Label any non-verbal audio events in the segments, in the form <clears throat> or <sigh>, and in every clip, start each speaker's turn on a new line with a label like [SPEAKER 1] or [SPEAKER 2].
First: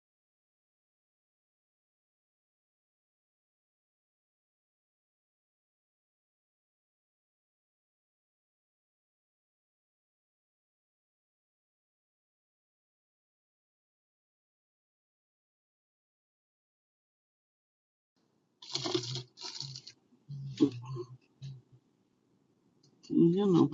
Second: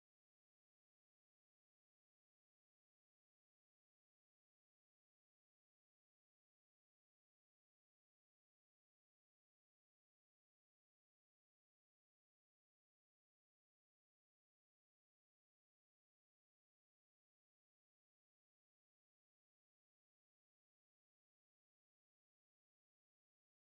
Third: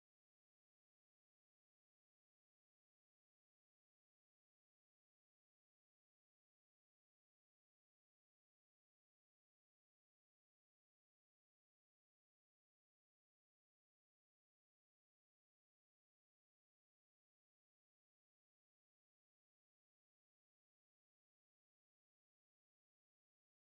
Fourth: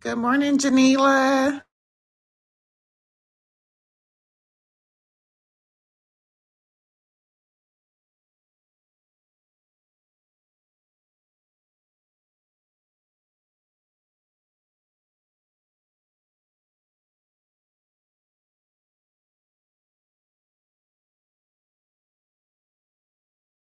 [SPEAKER 1] Good morning, Janila.
[SPEAKER 2] You know,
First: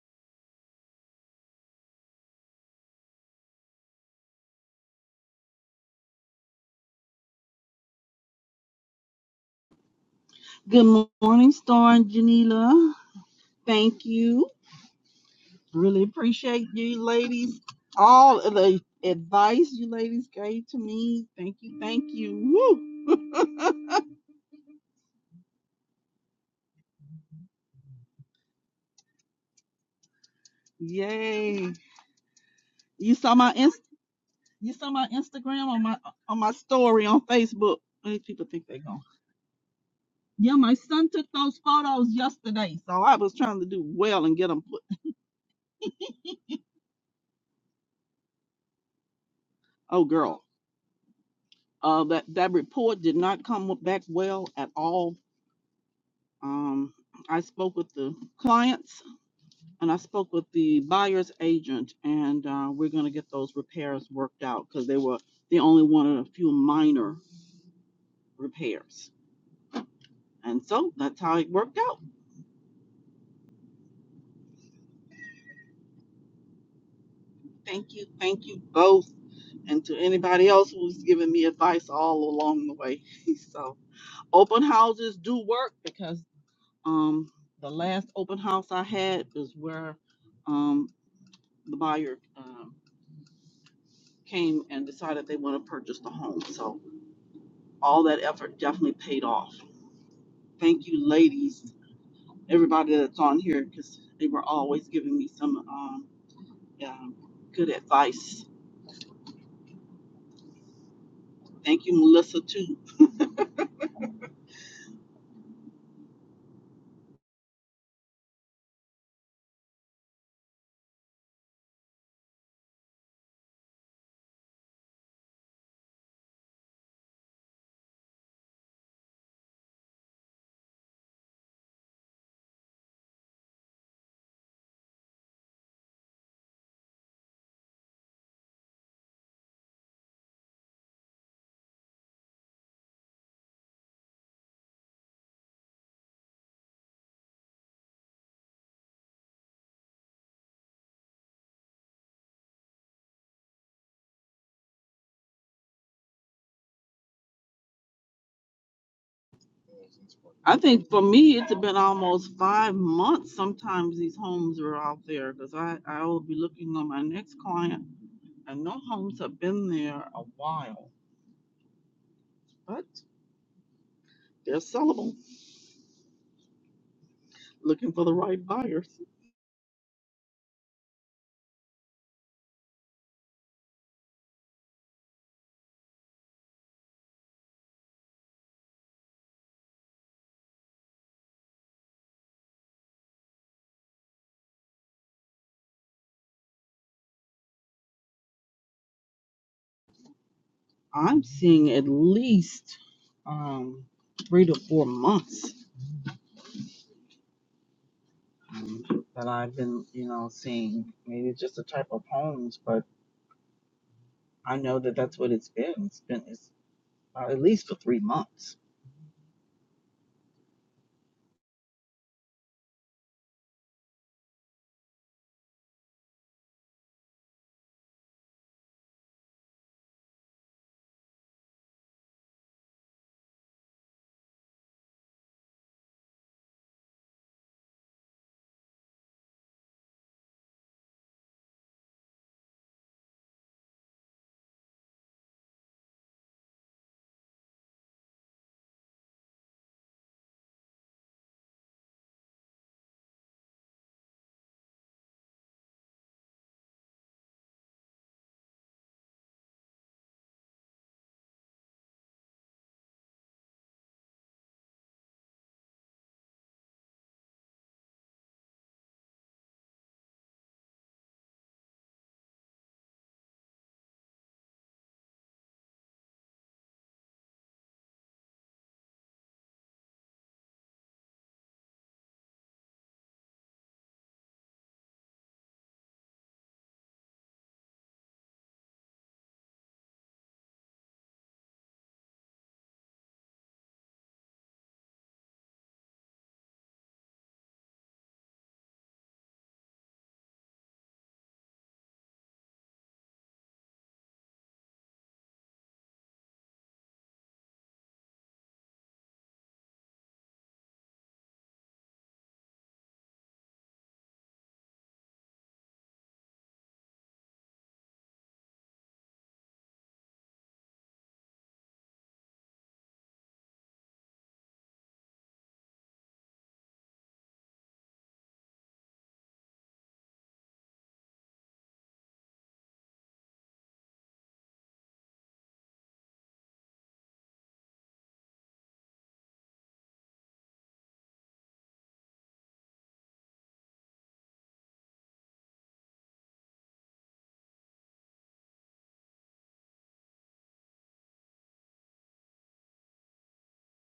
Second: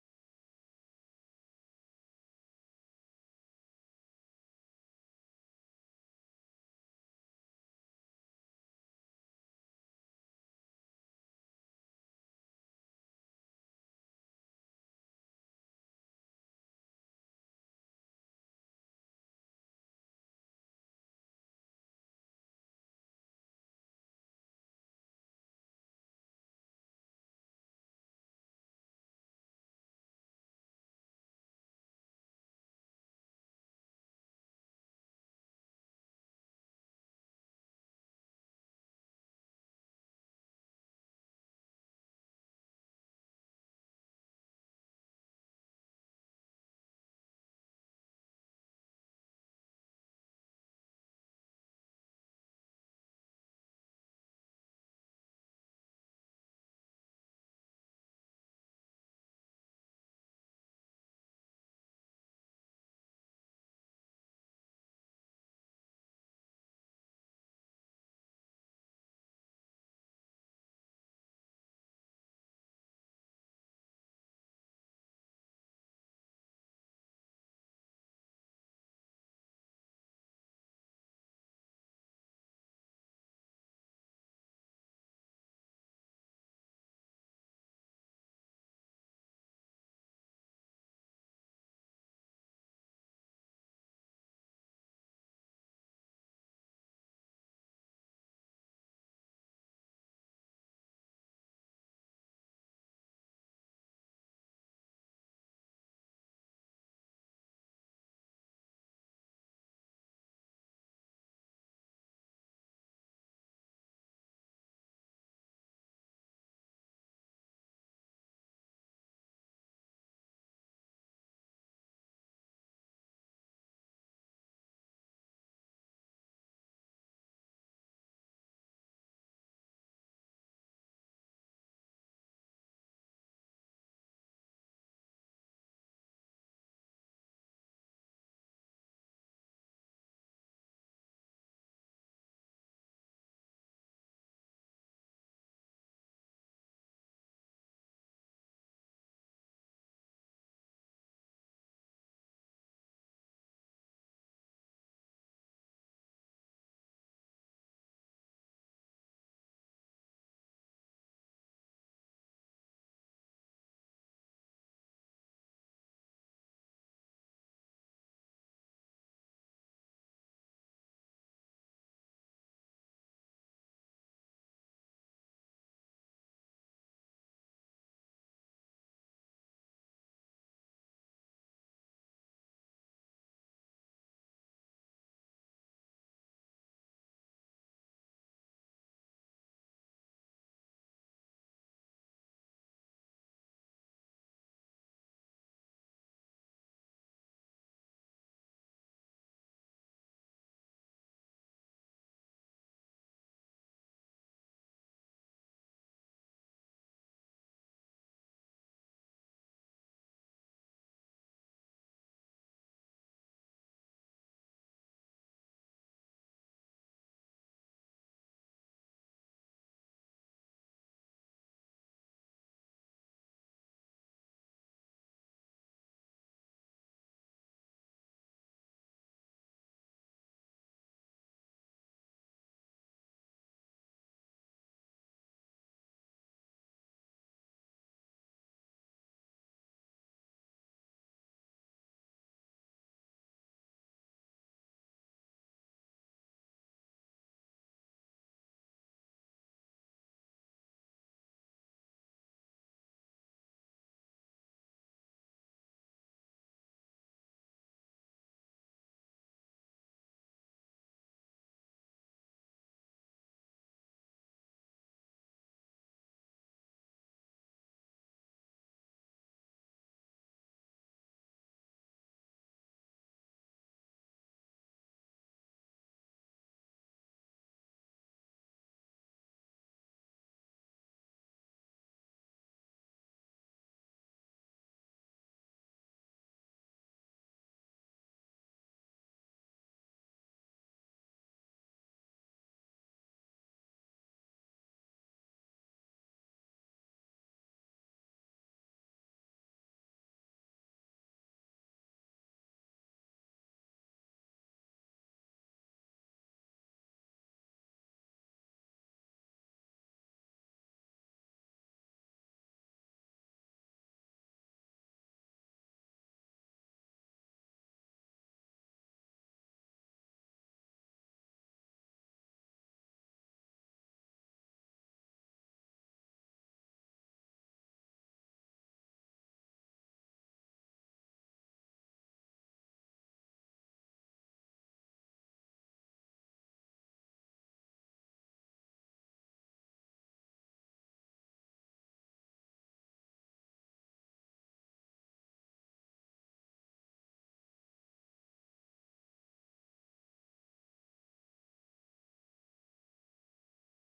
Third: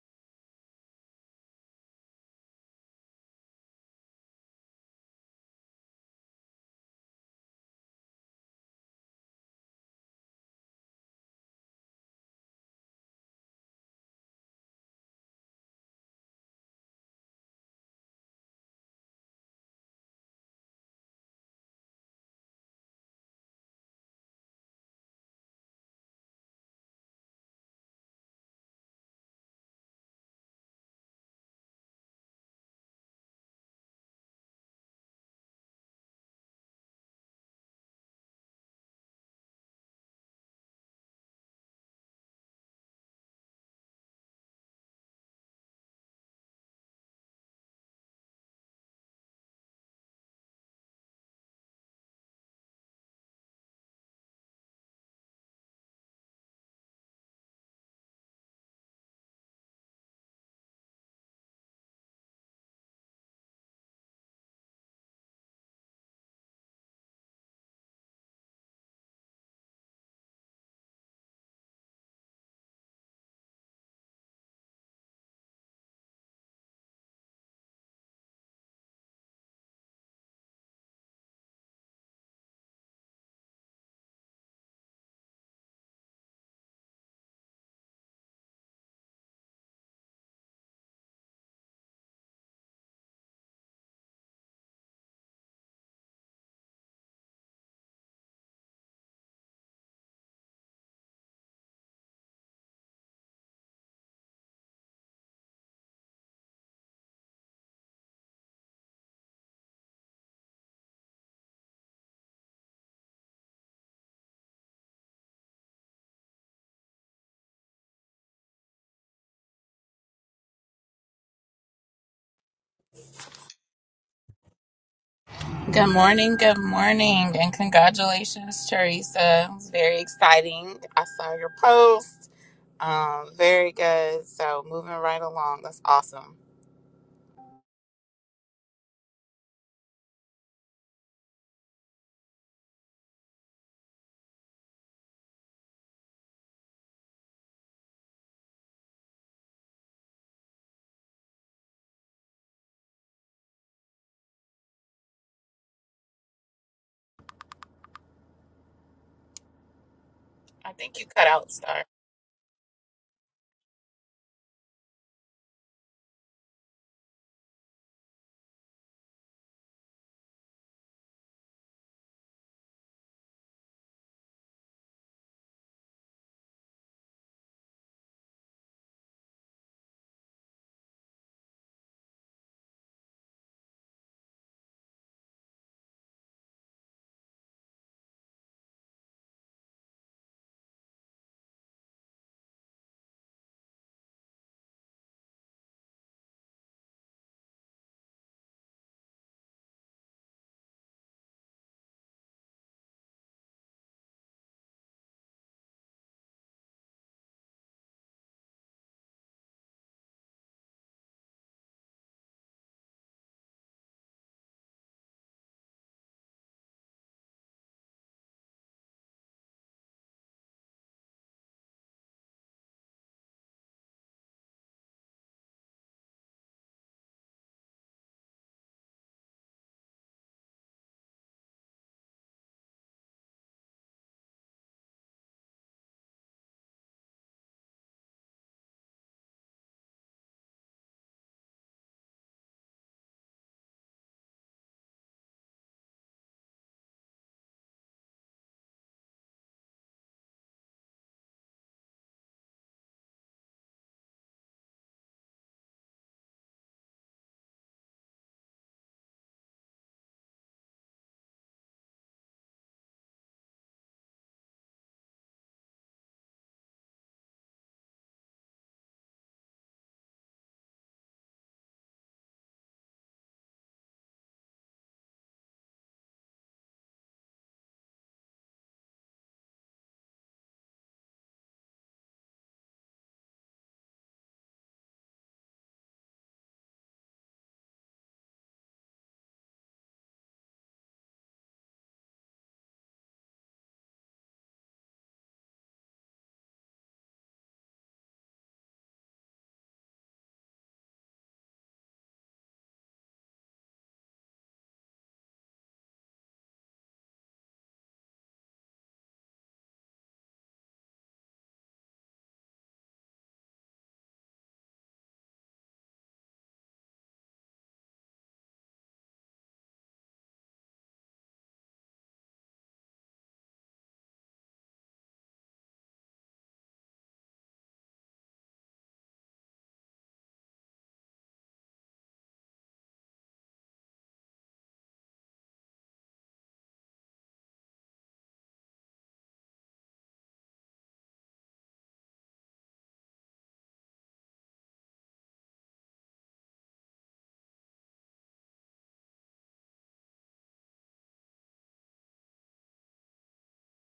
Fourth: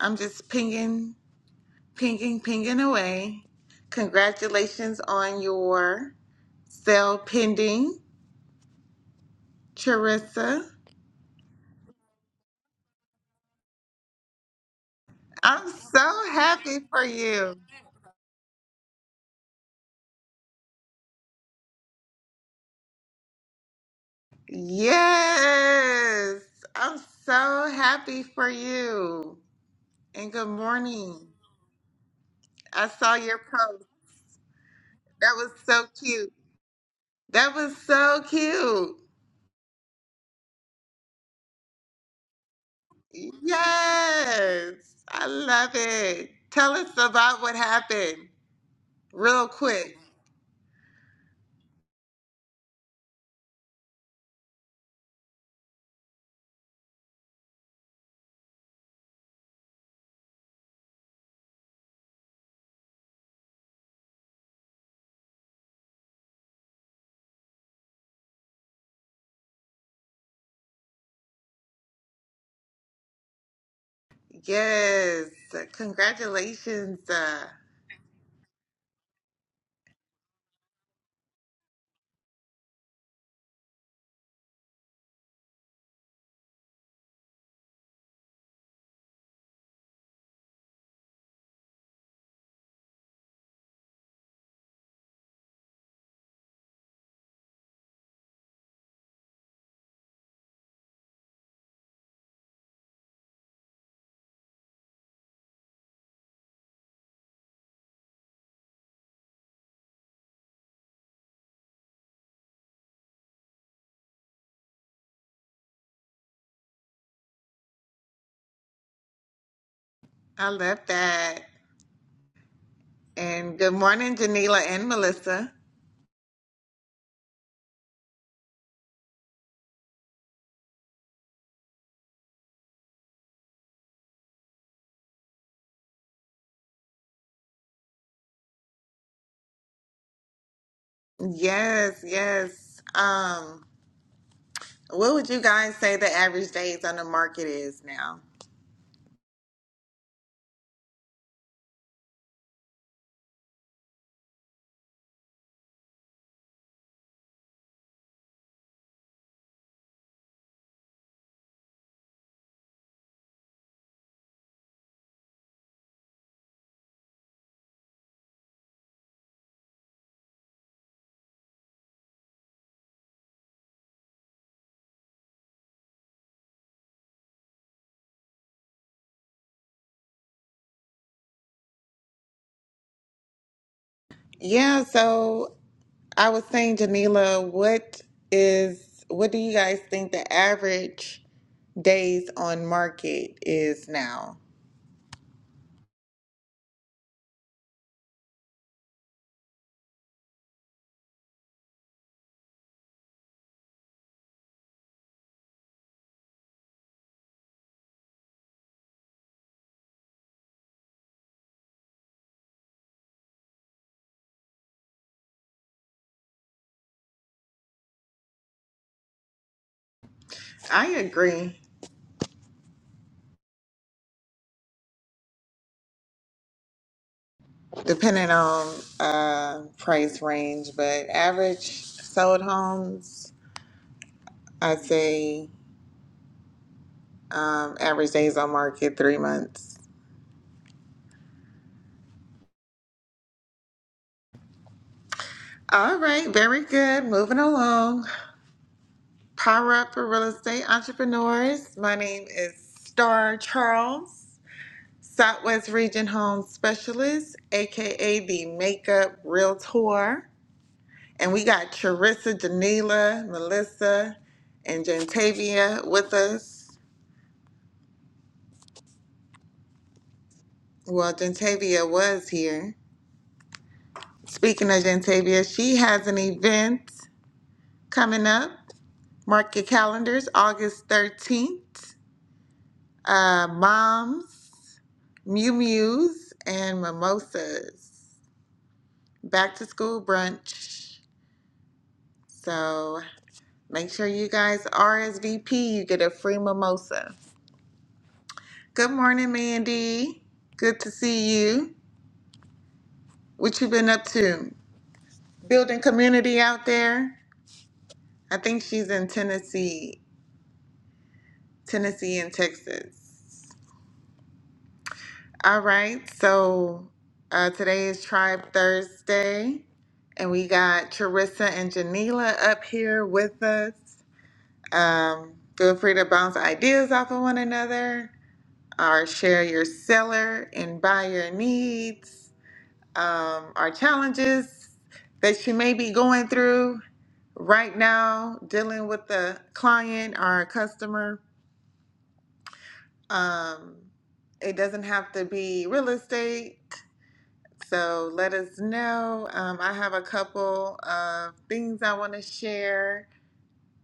[SPEAKER 1] I'm just pinging, pinging, pinging away. Congratulations on your sale pending, Charissa.
[SPEAKER 2] Good morning, Storm Janila. Thank you.
[SPEAKER 1] I'm
[SPEAKER 2] Really
[SPEAKER 1] so
[SPEAKER 2] appreciate
[SPEAKER 1] happy
[SPEAKER 2] you
[SPEAKER 1] for you.
[SPEAKER 2] ladies. All of the advice you ladies gave to me. Thank you. Thank you. Woo!
[SPEAKER 1] Yes, I'm so happy for you. And good morning.
[SPEAKER 2] Yay.
[SPEAKER 1] I
[SPEAKER 2] You
[SPEAKER 1] saw
[SPEAKER 2] saw
[SPEAKER 1] your
[SPEAKER 2] my inst-
[SPEAKER 1] post.
[SPEAKER 2] you saw my
[SPEAKER 1] That was
[SPEAKER 2] Instagram on
[SPEAKER 1] so
[SPEAKER 2] my
[SPEAKER 1] cute.
[SPEAKER 2] on my story on
[SPEAKER 1] That was
[SPEAKER 2] Facebook. What these
[SPEAKER 1] so
[SPEAKER 2] people think they
[SPEAKER 1] cute.
[SPEAKER 2] going? Yeah, my son took those photos yesterday. So I was trying to do well and get them
[SPEAKER 1] Yes,
[SPEAKER 2] put.
[SPEAKER 1] I love it. Tell us about what happened real quick.
[SPEAKER 2] Oh girl. Uh that, that report did not come back well at all Um, I spoke with the clients and I spoke with the buyer's agent, and uh, we're going to get those repairs worked out because they were they only wanted a few minor repairs, and so that's how it worked out.
[SPEAKER 1] Yes, congratulations. Uh,
[SPEAKER 2] Thank you, thank you both, and to anybody else who's given me advice all along the way. <laughs> so open houses do work because um, the last open house I had is where um, the buyer. um, came and decided they want to purchase the home. So all that effort definitely paid off. Thank you, ladies, everybody that's on here, because they were always giving me some um, um, good advice. Thank you, Melissa, too.
[SPEAKER 1] I love that. And good morning, Janila and Melissa.
[SPEAKER 3] Good morning, good morning, and congratulations, Teresa. It was very exciting. I saw your post. Um, very good. So moving right along. That's awesome.
[SPEAKER 1] Yes, yes. Um, what would you guys say the average days on the market is now?
[SPEAKER 2] I
[SPEAKER 3] I
[SPEAKER 2] think
[SPEAKER 3] think
[SPEAKER 2] for
[SPEAKER 3] you cut
[SPEAKER 2] me,
[SPEAKER 3] out
[SPEAKER 2] it's been
[SPEAKER 3] star.
[SPEAKER 2] almost five months. Sometimes these homes are out there because I, I will be looking on my next client, and no homes have been there a while, but they're sellable, looking for the right buyers.
[SPEAKER 1] Yeah, so I was saying, Janila, what is what do you guys think the average days on market is now?
[SPEAKER 2] I'm seeing at least um, three to four months um, that I've been, you know, seeing. Maybe it's just the type of homes, but I know that that's what it's been. It's been it's uh, at least for three months.
[SPEAKER 1] I agree, depending on uh, price range, but average sold homes, i say um, average days on market, three months. All right, very good. Moving along. Power Up for Real Estate Entrepreneurs. My name is Star Charles, Southwest Region Home Specialist, aka the Makeup Realtor. And we got Charissa, Janila, Melissa, and Jantavia with us. Well, Gentavia was here. Speaking of Gentavia, she has an event coming up. Mark your calendars, August 13th. Uh, moms, Mew Mews, and Mimosas. Back to school brunch. So make sure you guys RSVP. You get a free mimosa. Good morning, Mandy. Good to see you. What you been up to? Building community out there? I think she's in Tennessee Tennessee and Texas. All right, so uh, today is Tribe Thursday, and we got Charissa and Janila up here with us. Um, feel free to bounce ideas off of one another, or share your seller and buyer needs, um, or challenges that you may be going through right now, dealing with a client or a customer. Um, it doesn't have to be real estate. So let us know. Um, I have a couple of things I want to share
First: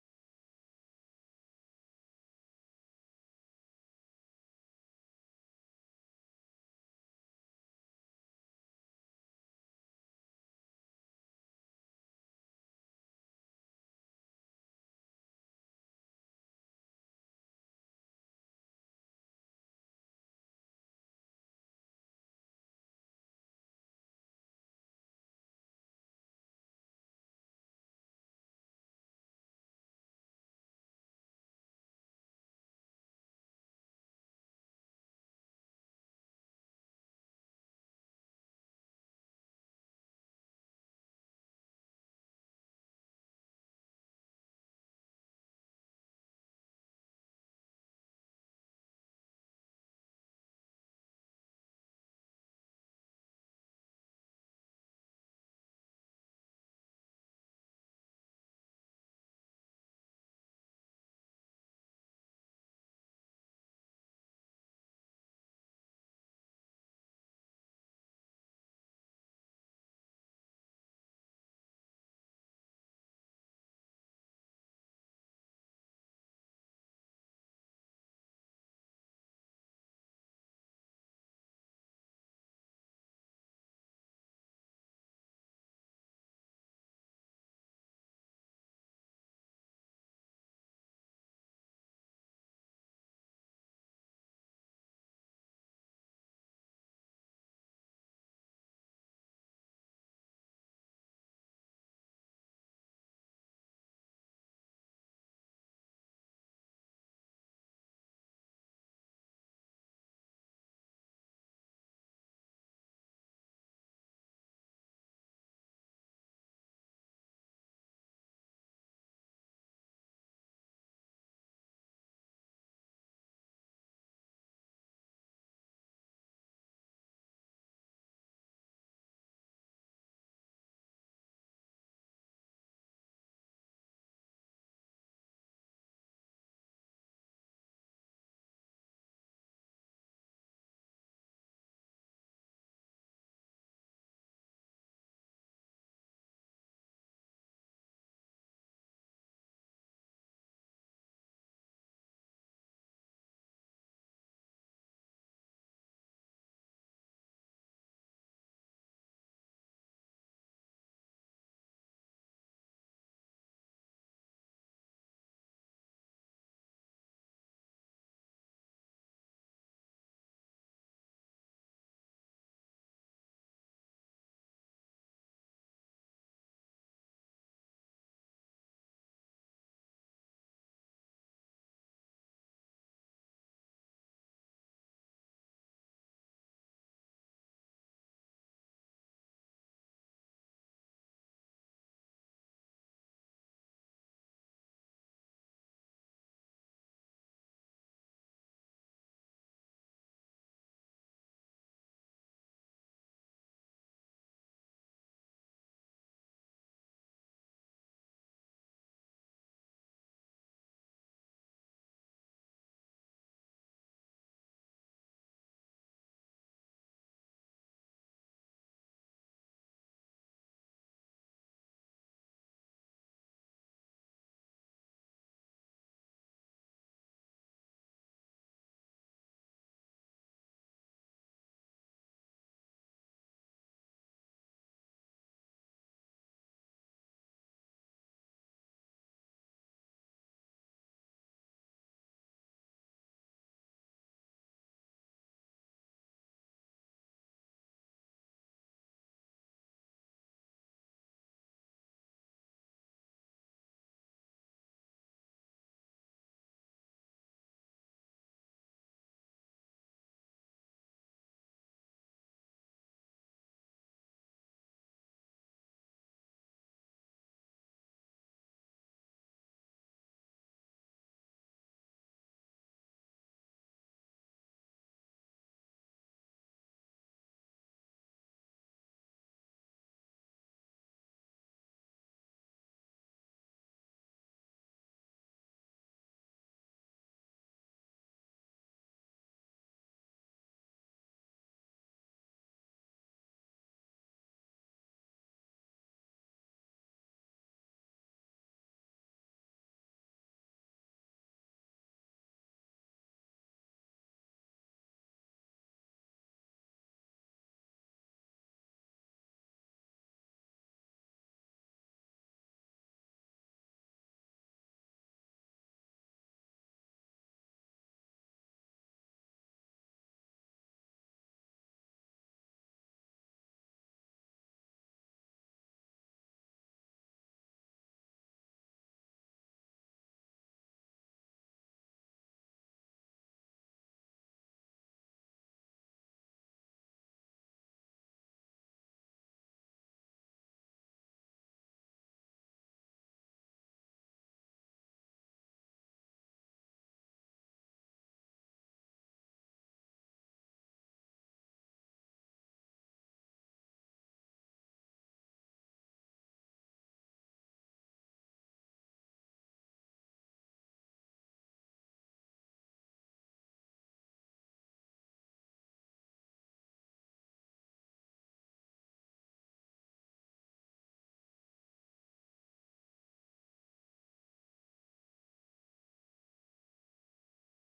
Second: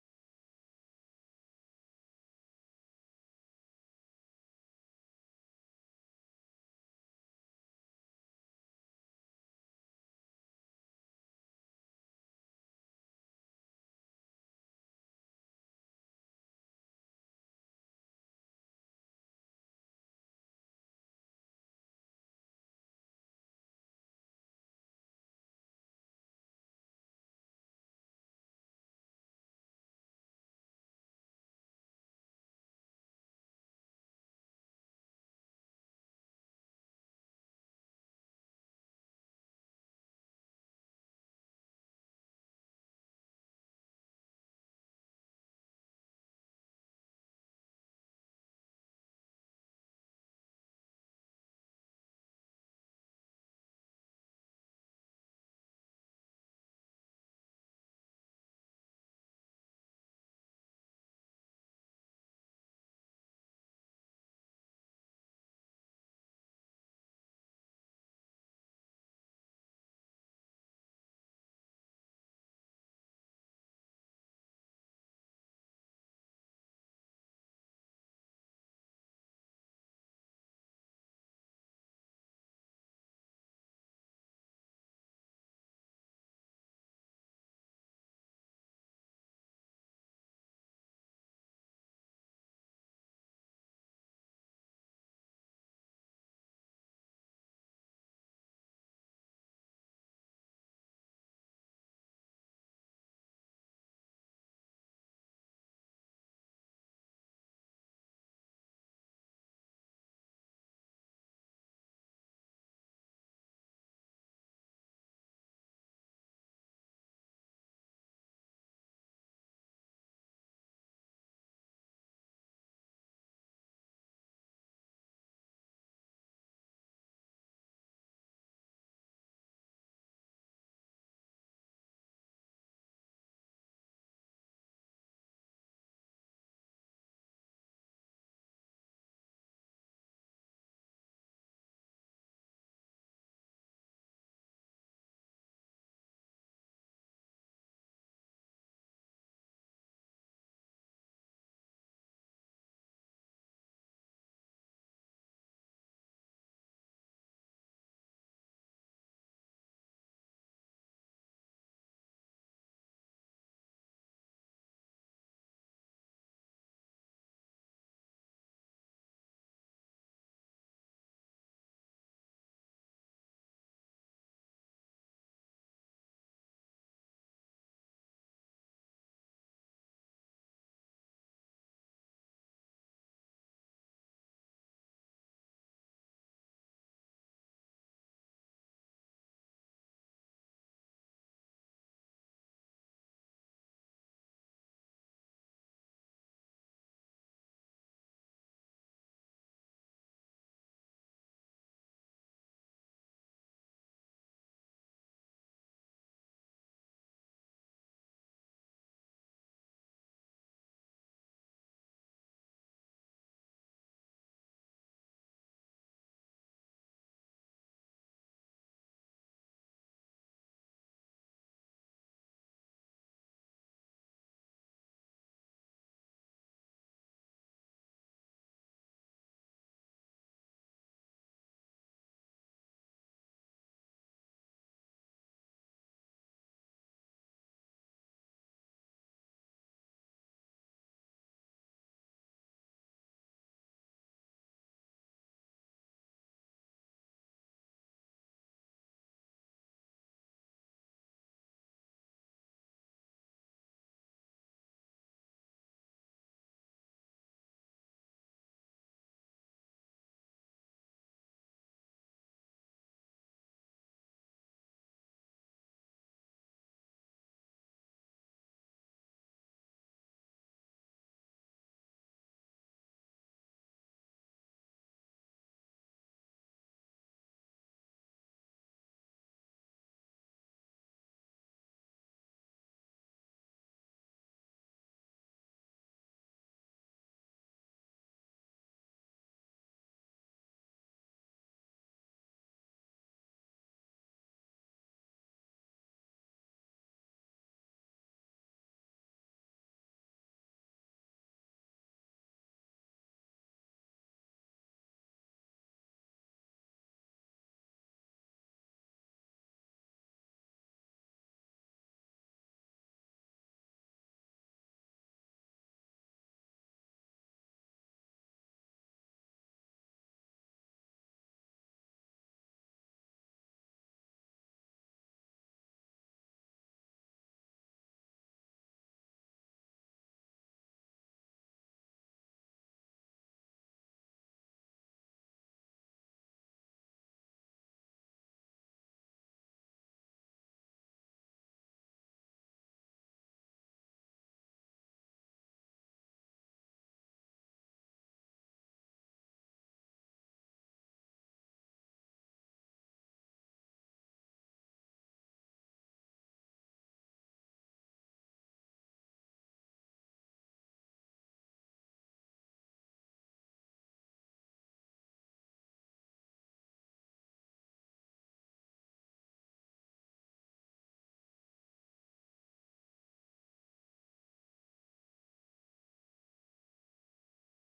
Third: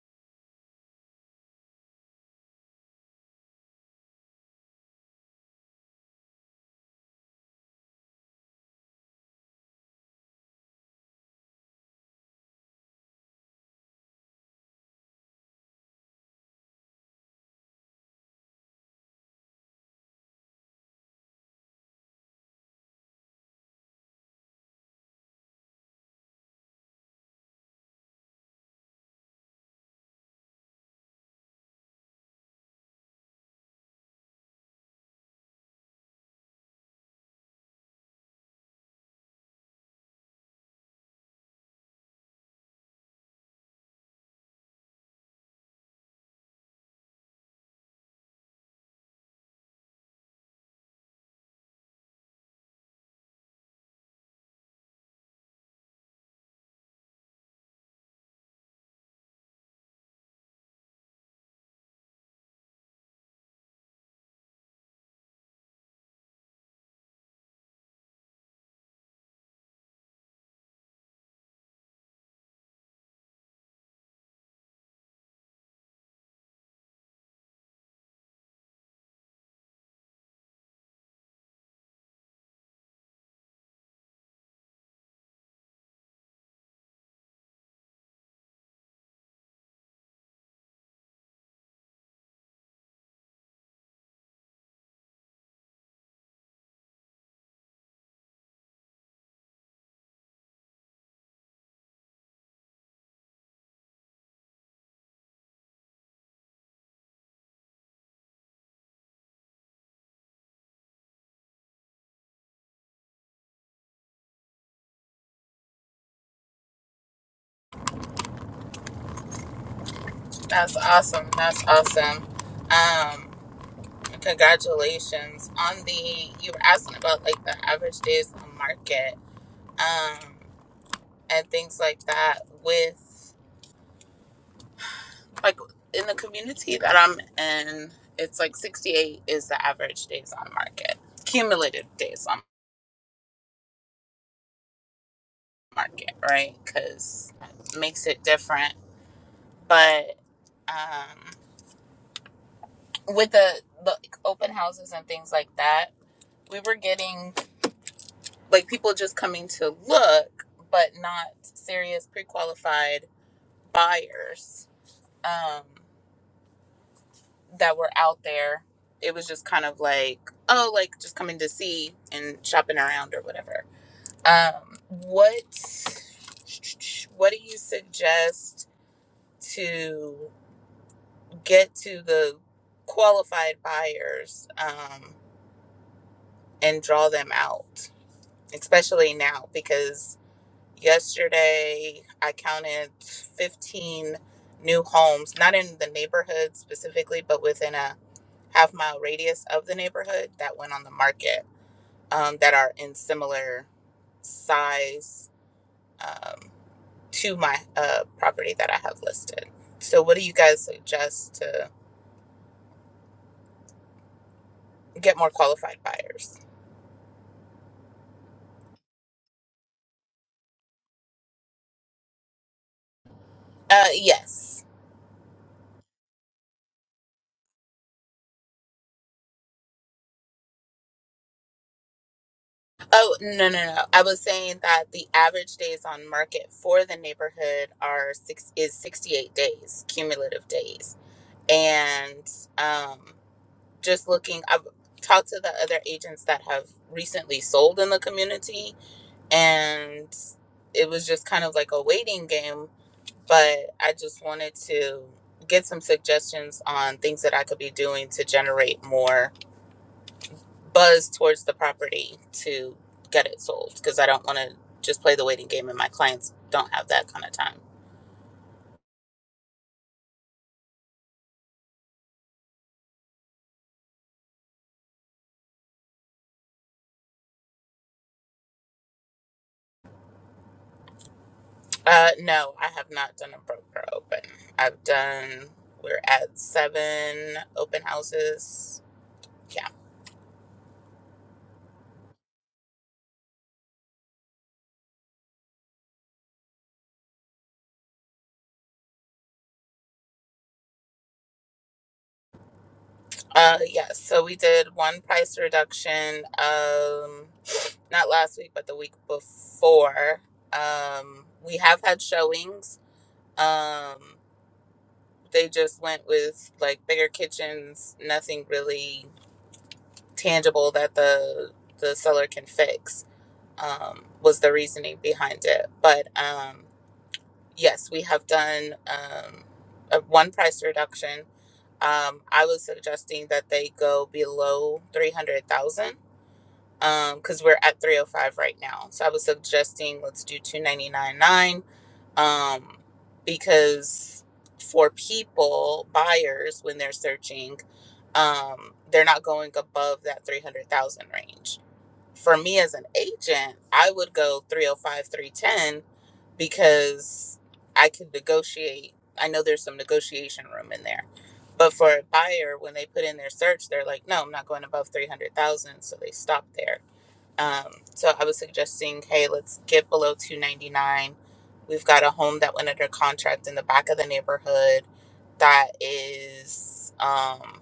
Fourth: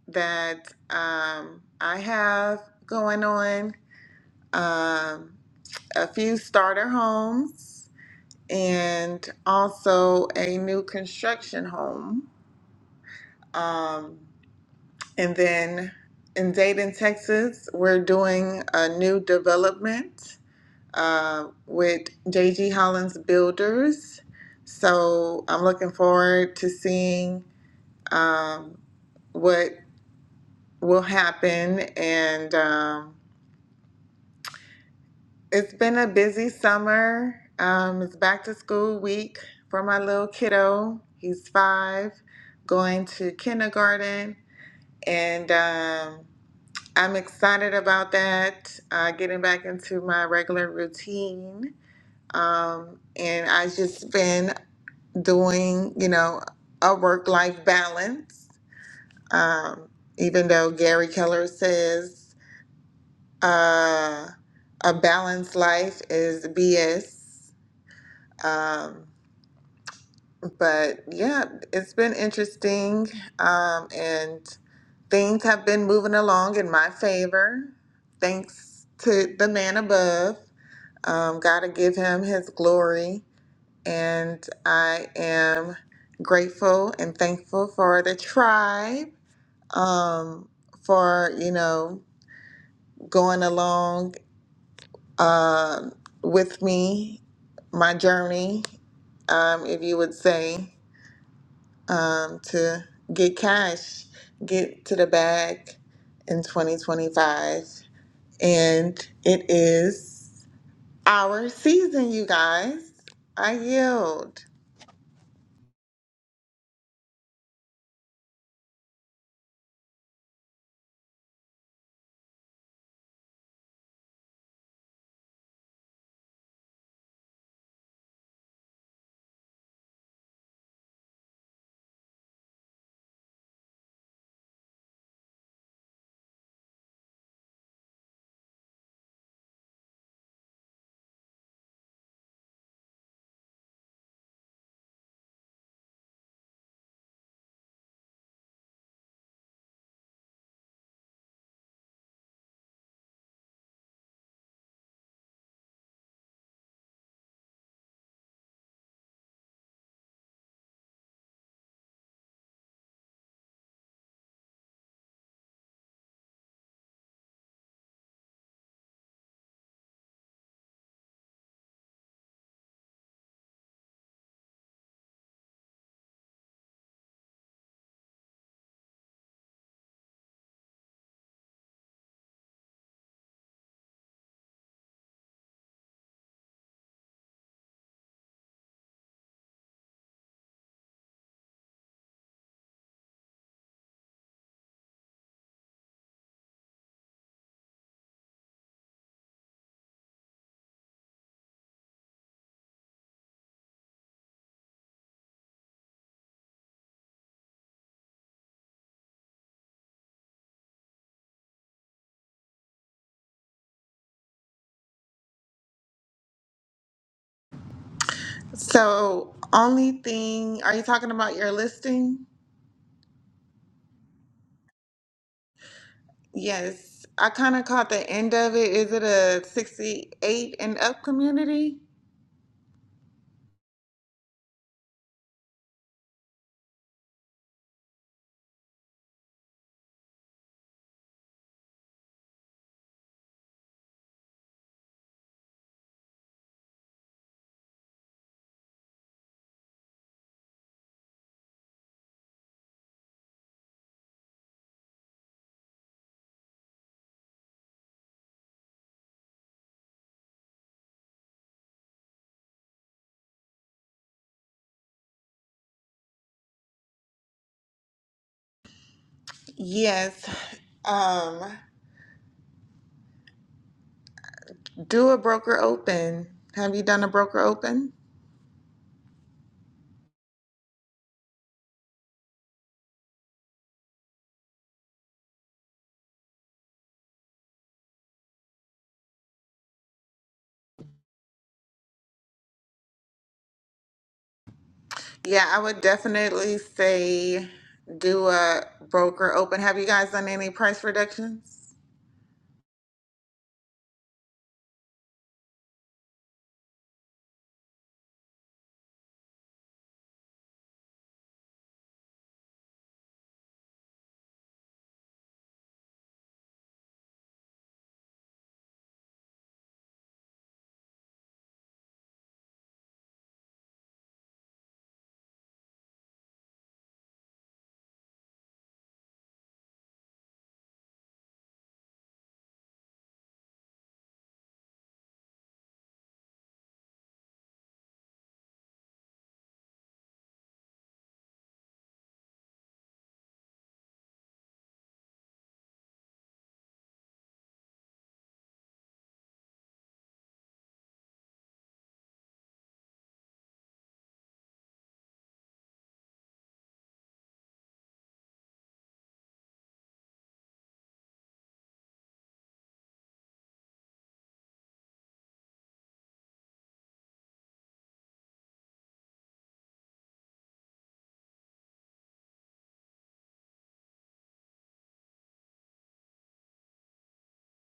[SPEAKER 1] that um, I have going on. Um, a few starter homes and also a new construction home. Um, and then in Dayton, Texas, we're doing a new development uh, with JG Hollins Builders. So I'm looking forward to seeing um, what will happen. And um, it's been a busy summer. Um, it's back to school week for my little kiddo. He's five, going to kindergarten. And um, I'm excited about that, uh, getting back into my regular routine um, and I have just been doing, you know, a work life balance. Um, even though Gary Keller says uh, a balanced life is BS. Um, but yeah, it's been interesting. Um, and things have been moving along in my favor, thanks to the man above. Um, gotta give him his glory. and I am grateful and thankful for the tribe um, for you know going along um with me, my journey, um, if you would say, um, to get cash, get to the bag in 2025, and it is our season, you guys. I yield.
[SPEAKER 3] That's awesome. That's awesome. Um, congratulations on the you were asking about like the average days on market, um, and things like that with like in the community that I'm in, it's like 68 is the average days on market, cumulative days on market, right? Because it makes it different. But um, with the like open houses and things like that, we were getting like people just coming to look, but not serious pre qualified buyers. Um, that were out there. It was just kind of like, oh, like just coming to see and shopping around or whatever. Um, what what do you suggest to get to the qualified buyers um, and draw them out, especially now because Yesterday, I counted 15 new homes, not in the neighborhood specifically, but within a half mile radius of the neighborhood that went on the market um, that are in similar size um, to my uh, property that I have listed. So, what do you guys suggest to get more qualified buyers?
[SPEAKER 1] So, only thing, are you talking about your listing?
[SPEAKER 3] Uh, yes.
[SPEAKER 1] Yes. I kind of caught the end of it. Is it a 68 and up community?
[SPEAKER 3] Oh, no, no, no. I was saying that the average days on market for the neighborhood are six is 68 days, cumulative days. And um, just looking, I've talked to the other agents that have recently sold in the community, and it was just kind of like a waiting game. But I just wanted to get some suggestions on things that I could be doing to generate more buzz towards the property to get it sold because I don't want to just play the waiting game and my clients don't have that kind of time.
[SPEAKER 1] Yes. Um, do a broker open. Have you done a broker open?
[SPEAKER 3] Uh, no, I have not done a broker open. I've done, we're at seven open houses. Yeah.
[SPEAKER 1] Yeah, I would definitely say do a broker open. Have you guys done any price reductions?
[SPEAKER 3] Uh, yes. So we did one price reduction, um, not last week, but the week before. Um, we have had showings. Um, they just went with like bigger kitchens, nothing really tangible that the the seller can fix um, was the reasoning behind it. But um, yes, we have done um, a one price reduction. Um, I was suggesting that they go below three hundred thousand because we're at three hundred five right now. So I was suggesting let's do two ninety nine nine um, because for people buyers when they're searching um, they're not going above that 300,000 range for me as an agent, I would go 305, 310 because I could negotiate. I know there's some negotiation room in there. But for a buyer, when they put in their search, they're like, no, I'm not going above 300,000. So they stop there. Um, so I was suggesting, hey, let's get below 299. We've got a home that went under contract in the back of the neighborhood that is, um,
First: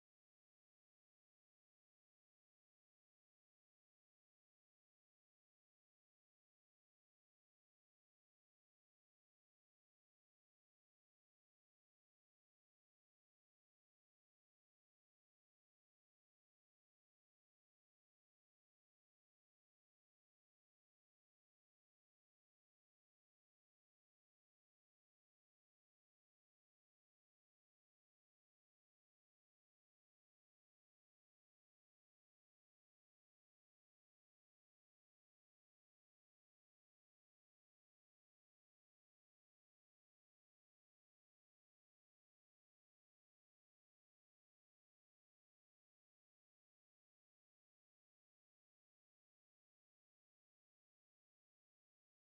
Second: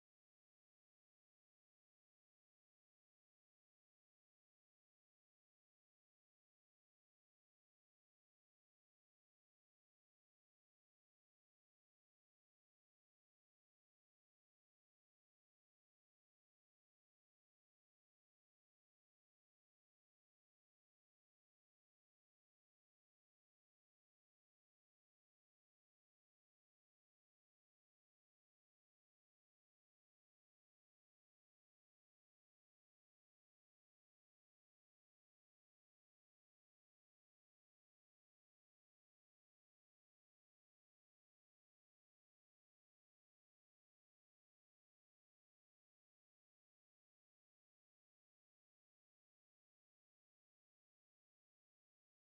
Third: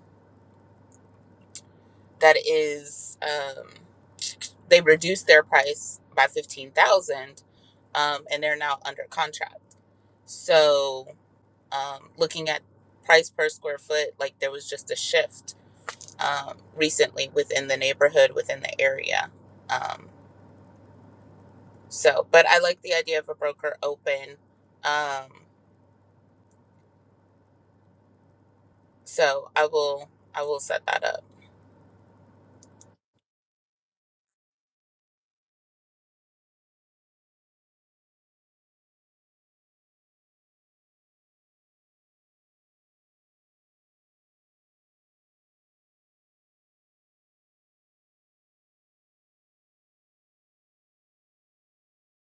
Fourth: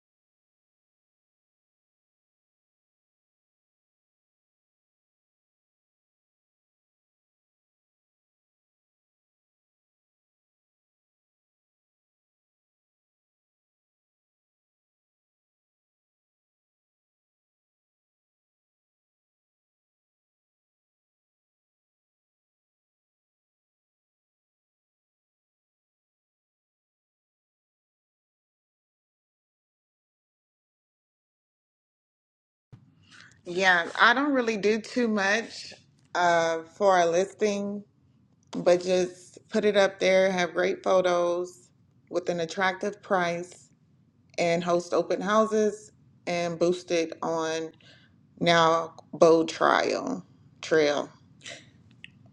[SPEAKER 3] that is, um, they reduced their price by 15,000 um, and they're now under contract. So, um, looking at price per square foot, like there was just a shift um, recently within the neighborhood, within the area. Um, so, but I like the idea of a broker open. Um, so I will, I will set that up.
[SPEAKER 1] Yeah, I don't really do too much uh, for a listing. but just put it up there, have great photos with an attractive price, and host open houses and boost it on now Bow Trial Trail.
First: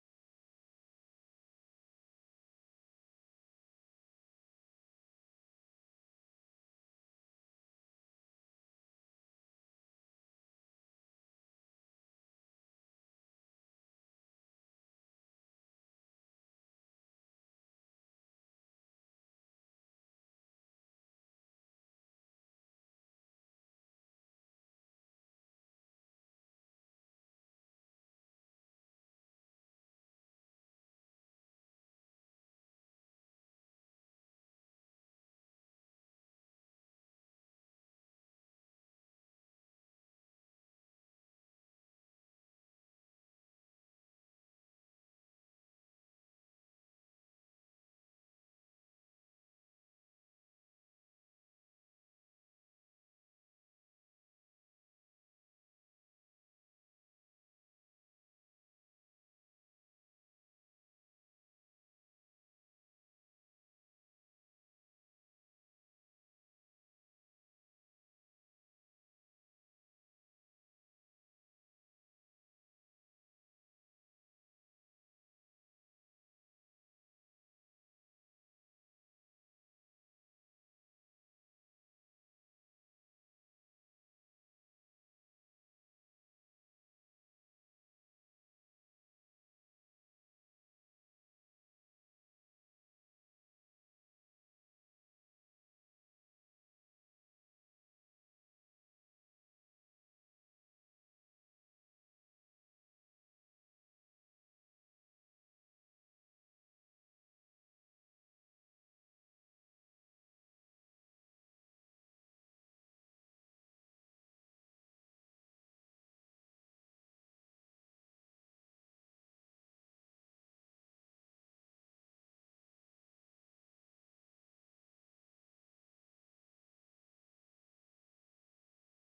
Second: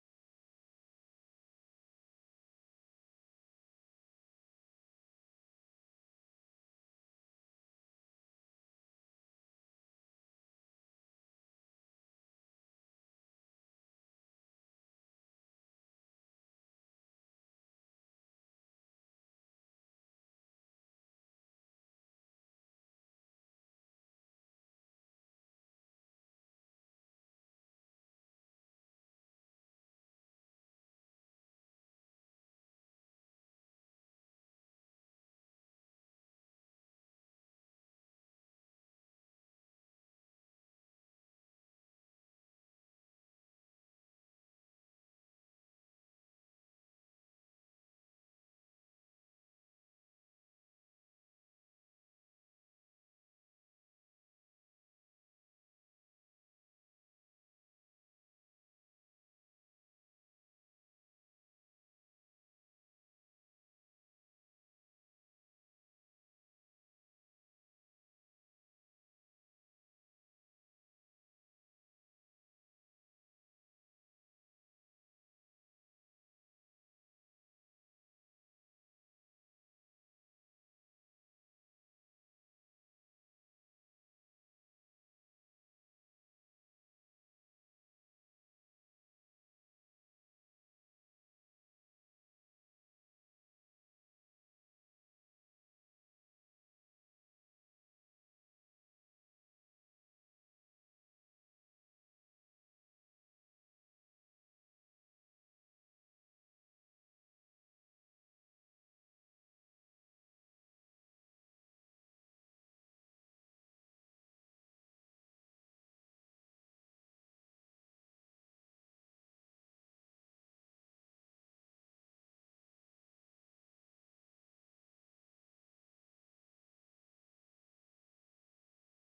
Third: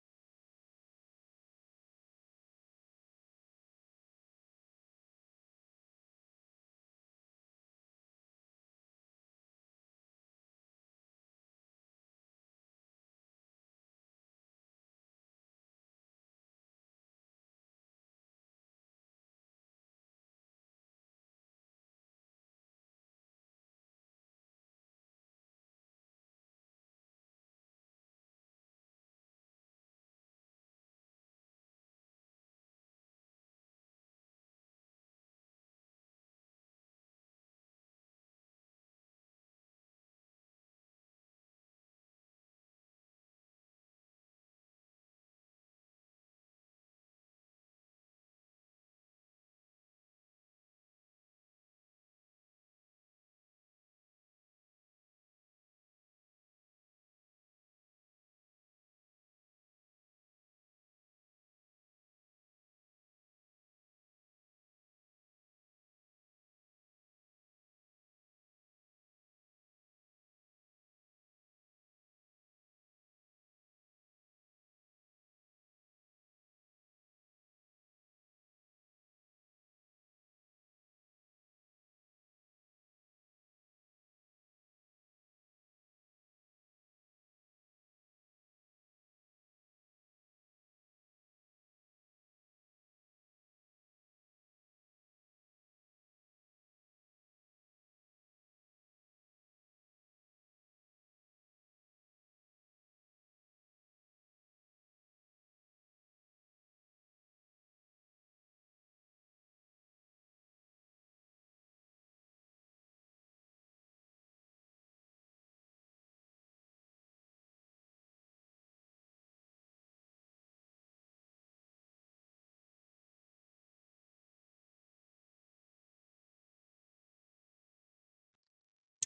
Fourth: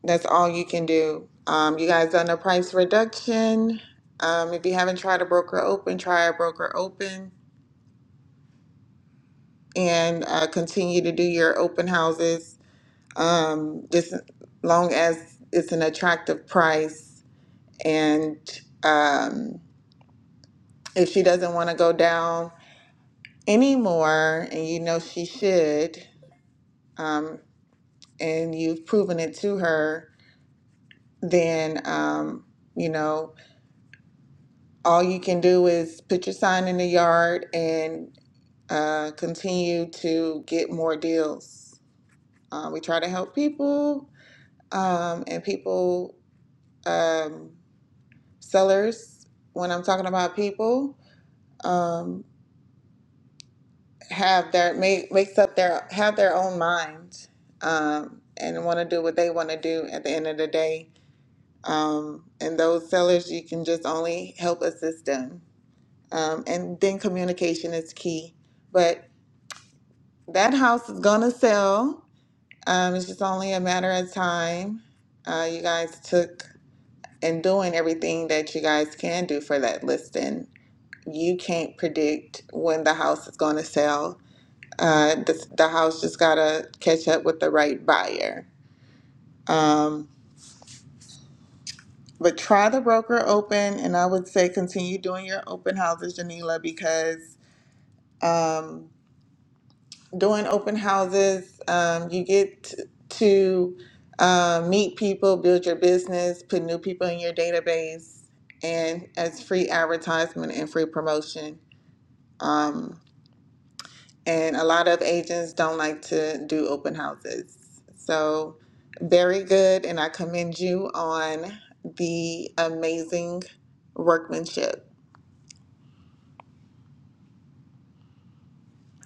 [SPEAKER 1] That's all you can do. Um, you guys done a price reduction. Um, if you haven't tried a broker open, try a broker open and uh, continue to do your open houses. Um, just long as it's an attractive price and um, if she doesn't want to go down anymore and you know she should um, and you've proven it to her then um, you know all you can do is put your sign in the yard and uh, continue to get more deals uh, we try to help people um, and people um, sellers when i'm talking about people um, have their make makes up their have their own minds um, and want to do what they want to do at the end of the day. Um, and those sellers, you can just only help assist them. Um, and then communication is key. But that house is gonna sell. Um, it's just only a matter of time. Uh, you guys took and doing everything that you guys can do for that listing. You can't predict when the house is gonna sell Uh, the, the house just gotta catch up with the right buyer. Um, but try the broker open, and I would say continue doing your open houses, Janila, because um, doing open houses, um, you get to uh, meet people, build your business, put new people in your database, and as free advertisement and free promotion. Um, and a lot of agents don't like to do open houses. So, very good, and I commend you on the amazing workmanship.